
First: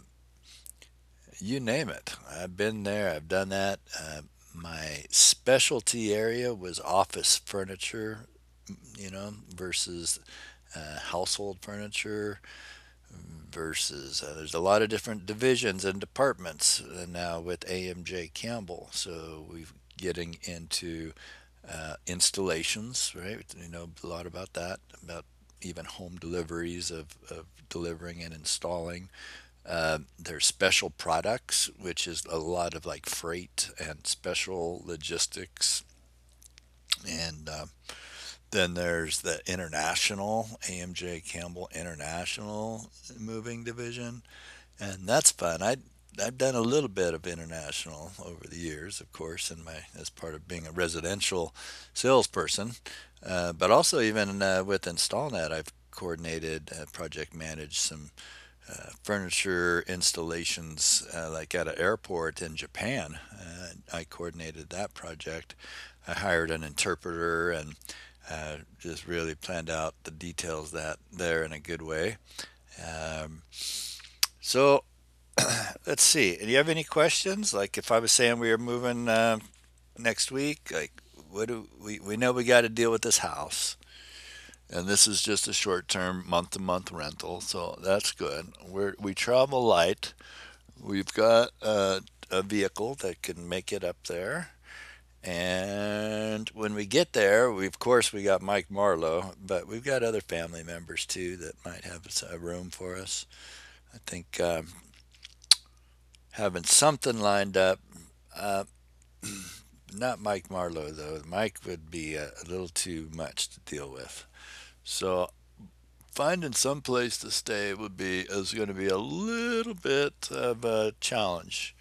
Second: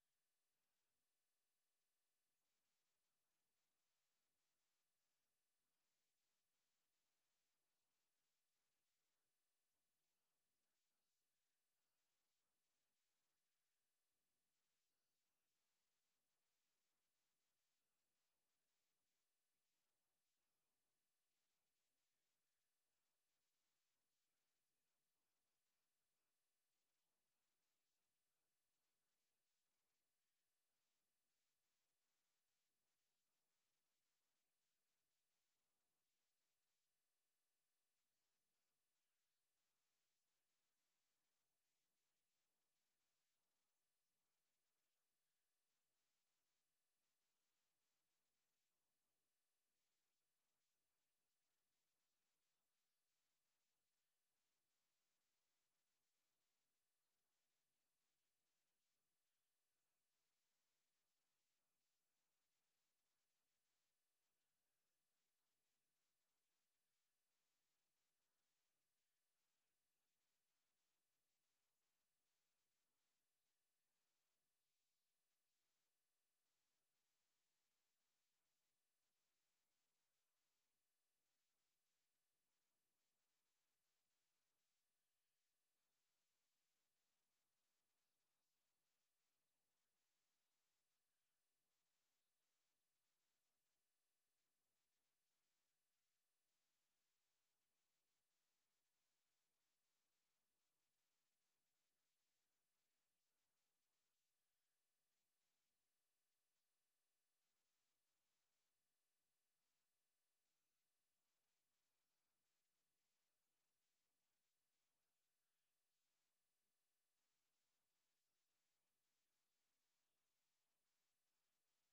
B: you name it. I've been there, I've done that. My specialty area was office furniture, you know, versus household furniture, versus there's a lot of different divisions and departments now with AMJ Campbell. So we're getting into installations, right? You know a lot about that, about even home deliveries of delivering and installing, there's special products, which is a lot of like freight and special logistics. And Then there's the international, AMJ Campbell International Moving Division. And that's fun. I've done a little bit of international over the years, of course, in my as part of being a residential salesperson, but also even with InstallNet, I've coordinated, project managed some furniture installations, like at an airport in Japan. I coordinated that project. I hired an interpreter and just really planned out the details that there in a good way. Um, so let's see. Do you have any questions? Like if I was saying we are moving next week, like what do we know we got to deal with this house, and this is just a short term month to month rental, so that's good. We travel light. We've got a vehicle that can make it up there. And when we get there, we, of course, we got Mike Marlowe, but we've got other family members too that might have a room for us. I think having something lined up, uh, not Mike Marlowe though. Mike would be a little too much to deal with. So finding some place to stay would be is going to be a little bit of a challenge.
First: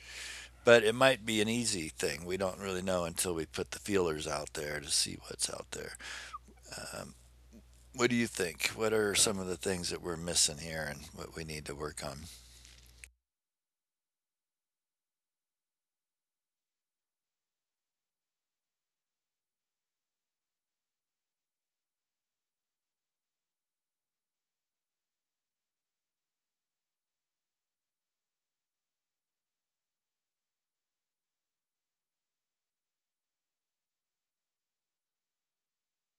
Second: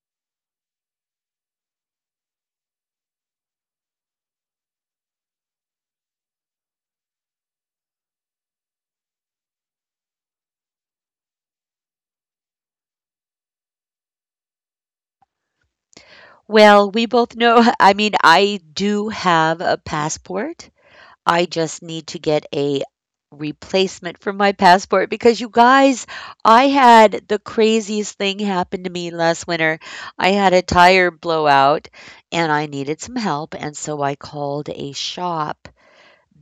B: But it might be an easy thing. We don't really know until we put the feelers out there to see what's out there. Um, what do you think? What are some of the things that we're missing here and what we need to work on?
A: Well, we both know. (laughs) I mean, I do have a passport. I just need to get a replacement for my passport, because, you guys, I had the craziest thing happen to me last winter. I had a tire blowout and I needed some help. And so I called a shop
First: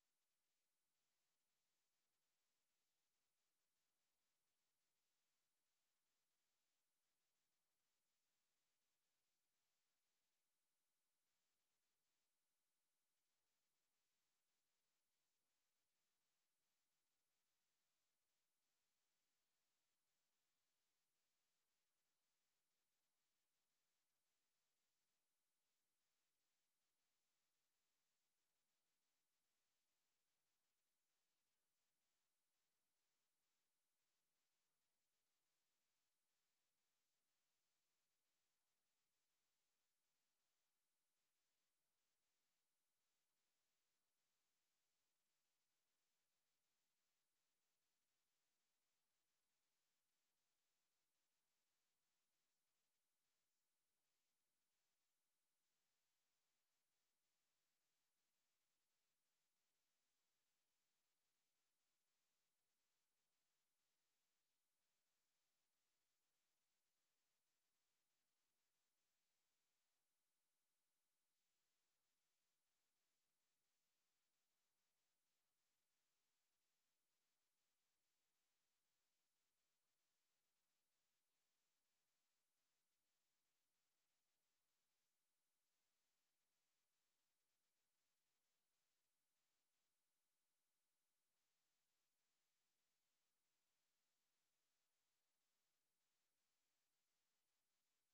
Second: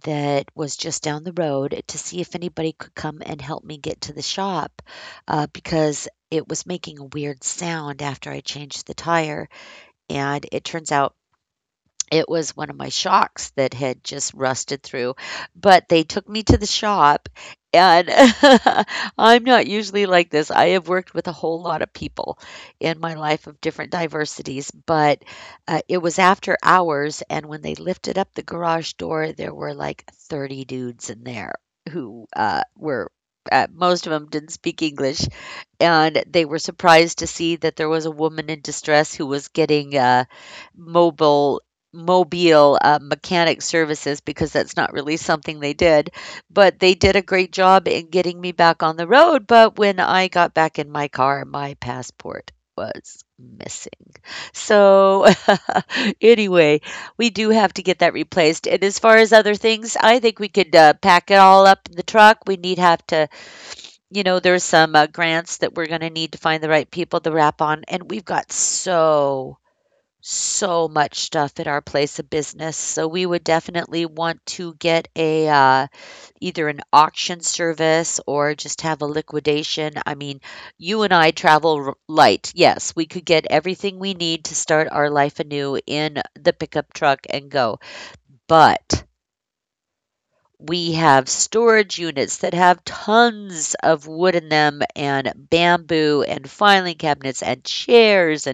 A: that was just down the road to see if anybody could come and help me get to the shop, because it was making a weird sound after I changed the tire. And it turns out it was one of my shocks that had just rusted through, but they took me to the shop and (laughs) I'm not usually like this. I have worked with a whole lot of people in my life of different diversities, but it was after hours, and when they lifted up the garage door, there were like 30 dudes in there who were. Most of them didn't speak English, and they were surprised to see that there was a woman in distress who was getting mobile mobile, mechanic services, because that's not really something they did. But they did a great job in getting me back on the road. But when I got back in my car, my passport was missing. So, (laughs) anyway, we do have to get that replaced. And as far as other things, I think we could pack it all up in the truck. We need have to, you know, there's some grants that we're going to need to find the right people to wrap on. And we've got so much stuff at our place of business. So we would definitely want to get a, either an auction service, or just have a liquidation. I mean, you and I travel light. Yes, we could get everything we need to start our life anew in the pickup truck and go. But we have storage units that have tons of wood in them, and bamboo, and filing cabinets, and chairs.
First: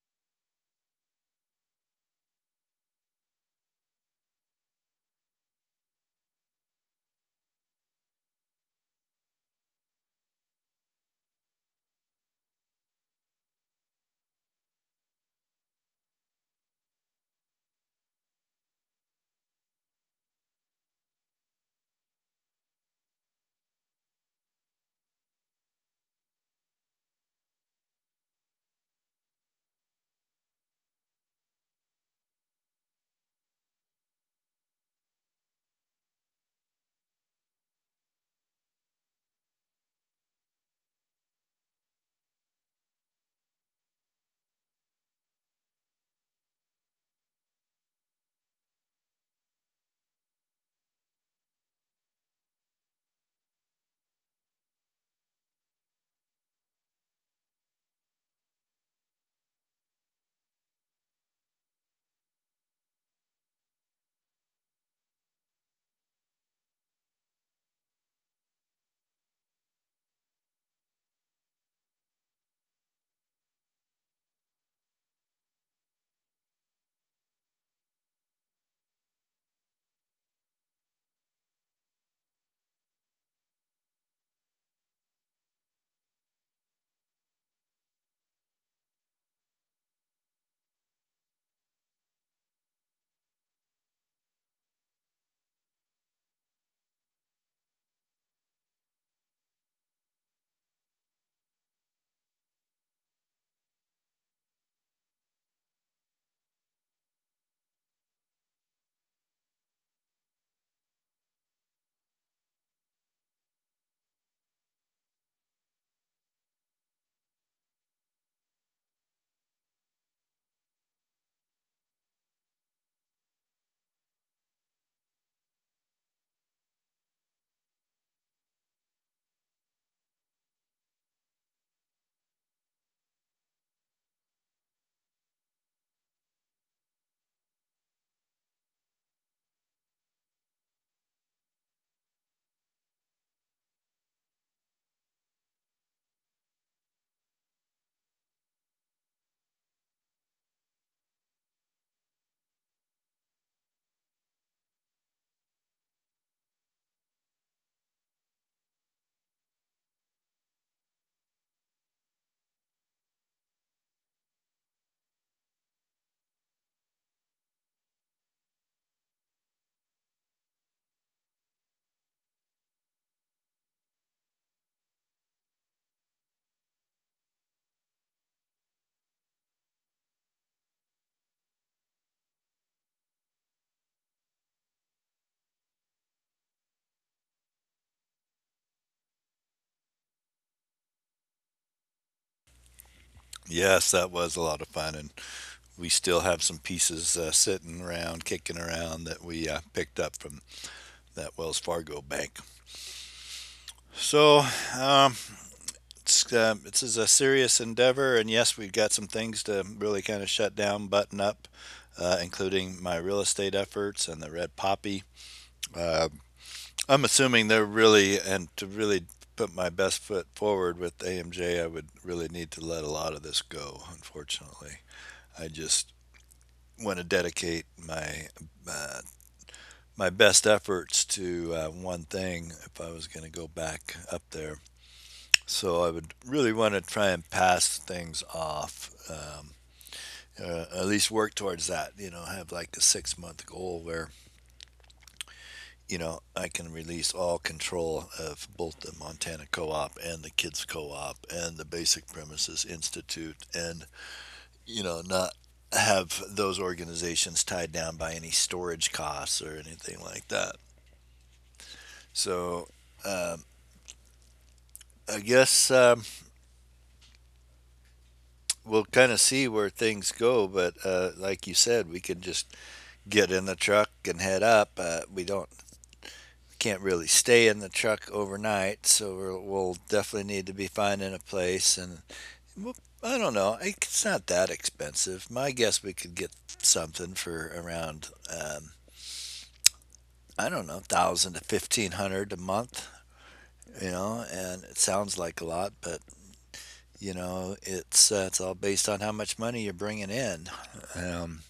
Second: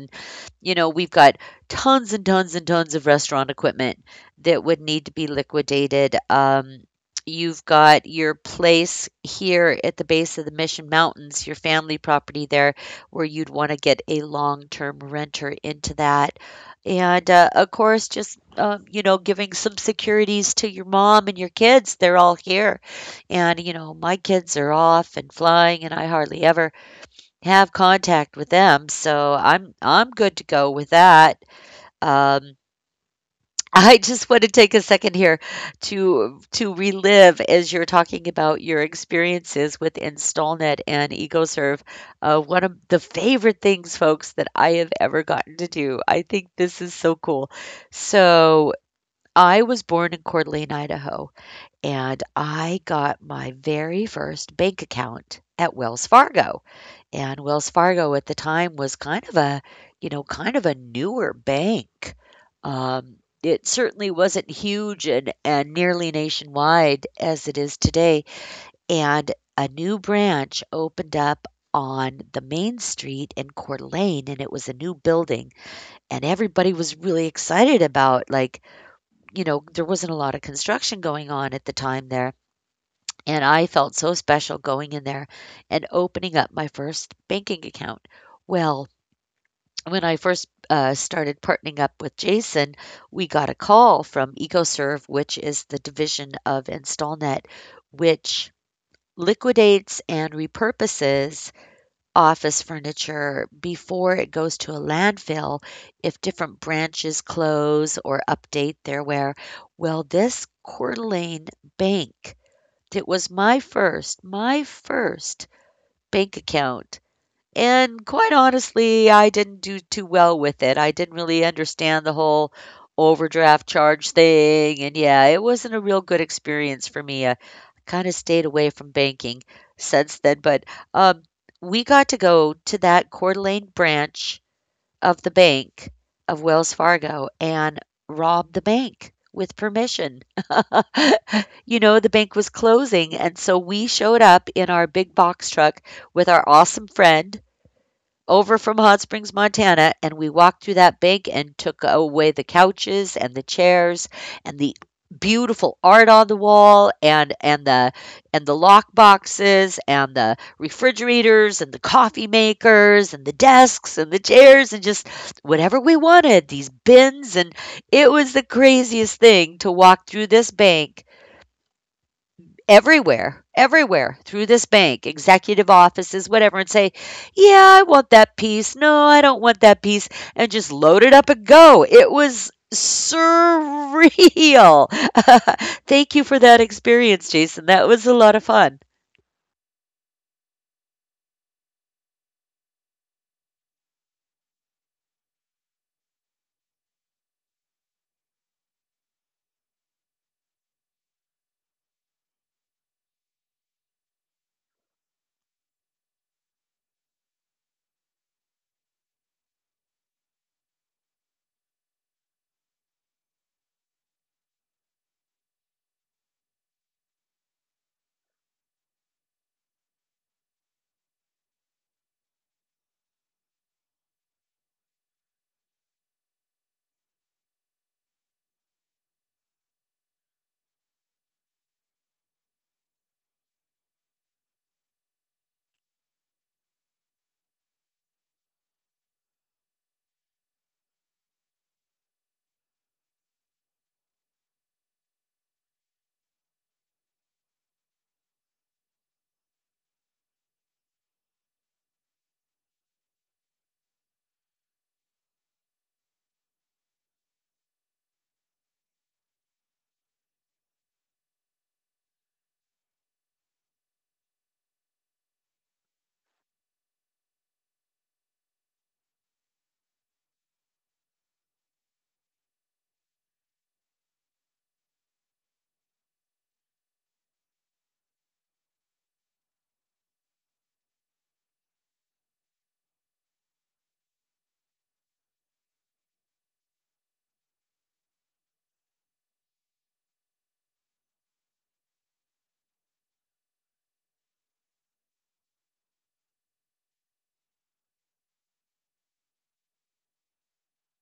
A: You know, we've got tons and tons and tons of restaurant equipment that would need to be liquidated. You've got your place here at the base of the Mission Mountains, your family property there, where you'd want to get a long term renter into that. And of course, just, you know, giving some securities to your mom and your kids. They're all here. And, you know, my kids are off and flying, and I hardly ever have contact with them, so I'm good to go with that. Um, (laughs) I just want to take a second here to relive as you're talking about your experiences with InstallNet and EcoServe. One of the favorite things, folks, that I have ever gotten to do. I think this is so cool. So I was born in Coeur d'Alene, Idaho, and I got my very first bank account at Wells Fargo. And Wells Fargo at the time was kind of a, you know, kind of a newer bank. It certainly wasn't huge and nearly nationwide as it is today. And a new branch opened up on the main street in Coeur d'Alene, and it was a new building. And everybody was really excited about, like, you know, there wasn't a lot of construction going on at the time there. And I felt so special going in there and opening up my first banking account. Well, when I first started partnering up with Jason, we got a call from EcoServe, which is the division of InstallNet, which liquidates and repurposes office furniture before it goes to a landfill if different branches close or update their wear. Well, this Coeur d'Alene bank, it was my first bank account, and quite honestly, I didn't do too well with it. I didn't really understand the whole overdraft charge thing, and yeah, it wasn't a real good experience for me. I kind of stayed away from banking since then, but um, we got to go to that Coeur d'Alene branch of the bank of Wells Fargo and robbed the bank with permission. (laughs) You know, the bank was closing. And so we showed up in our big box truck with our awesome friend over from Hot Springs, Montana, and we walked through that bank and took away the couches, and the chairs, and the beautiful art on the wall, and the and the lock boxes, and the refrigerators, and the coffee makers, and the desks, and the chairs, and just whatever we wanted, these bins, and it was the craziest thing to walk through this bank. Everywhere, everywhere through this bank, executive offices, whatever, and say, yeah, I want that piece. No, I don't want that piece. And just load it up and go. It was surreal. (laughs) Thank you for that experience, Jason. That was a lot of fun.
B: Yes, that was a lot of fun, and we still have some pieces sitting around, kicking around that we picked up from that Wells Fargo bank. So, um, it's, this is a serious endeavor, and yes, we've got some things to really kind of shut down, button up, including my real estate efforts and the red poppy. Uh, I'm assuming they're really, and to really put my best foot forward with AMJ, I would really need to let a lot of this go, unfortunately. I just want to dedicate my uh, my best efforts to one thing if I was going to go back up there. So I would really want to try and pass things off, at least work towards that. You know, have like a 6 month goal where you know, I can release all control of both the Montana Co-op and the Kids Co-op and the Basic Premises Institute, and you know, not have those organizations tied down by any storage costs or anything like that. So. Um, I guess um, we'll kind of see where things go, but like you said, we can just get in the truck and head up. We don't can't really stay in the truck overnight, so we'll definitely need to be finding a place and well, I don't know. It's not that expensive. My guess we could get something for around I don't know, 1,000 to 1,500 a month. You know, and it sounds like a lot, but you know, it's all based on how much money you're bringing in. Um,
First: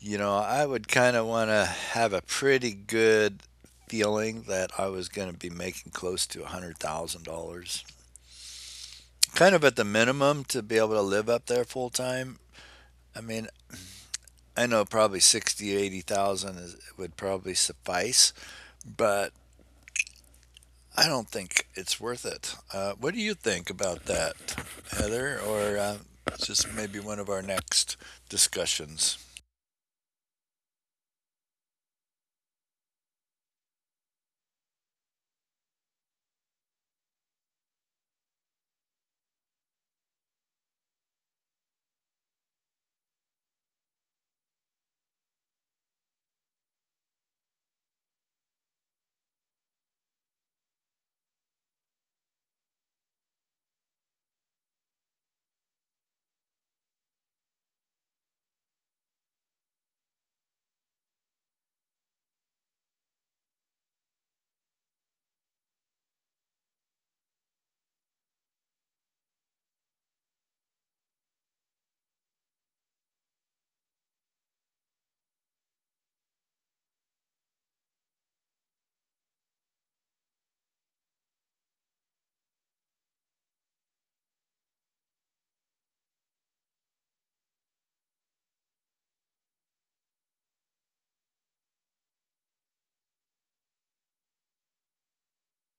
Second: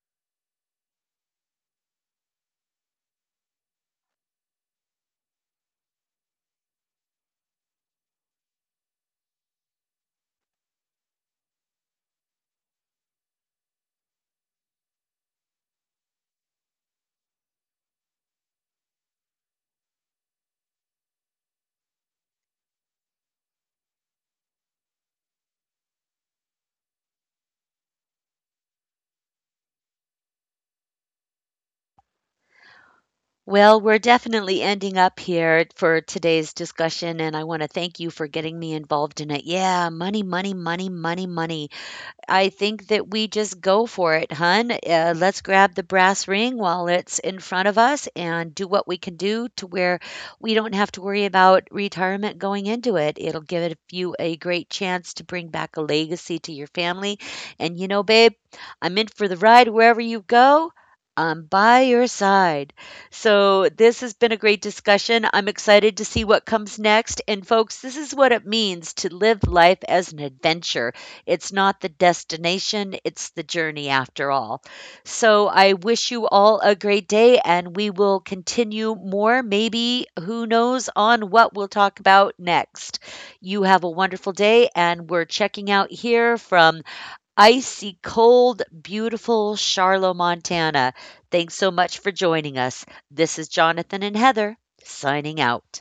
B: you know, I would kind of want to have a pretty good feeling that I was going to be making close to $100,000, kind of at the minimum to be able to live up there full time. I mean, I know probably 60, 80,000 is, would probably suffice, but I don't think it's worth it. What do you think about that, Heather? Or just maybe one of our next discussions?
A: Well, we're definitely ending up here for today's discussion, and I want to thank you for getting me involved in it. Yeah, money, money, money, money, money. I think that we just go for it, hun. Let's grab the brass ring while it's in front of us and do what we can do, to where we don't have to worry about retirement going into it. It'll you a great chance to bring back a legacy to your family. And you know, babe, I'm in for the ride wherever you go. I'm by your side. So, this has been a great discussion. I'm excited to see what comes next. And, folks, this is what it means to live life as an adventure. It's not the destination, it's the journey after all. So I wish you all a great day, and we will continue more, maybe, who knows, on what we'll talk about next. You have a wonderful day, and we're checking out here from icy cold, beautiful Charlotte, Montana. Thanks so much for joining us. This is Jonathan and Heather signing out.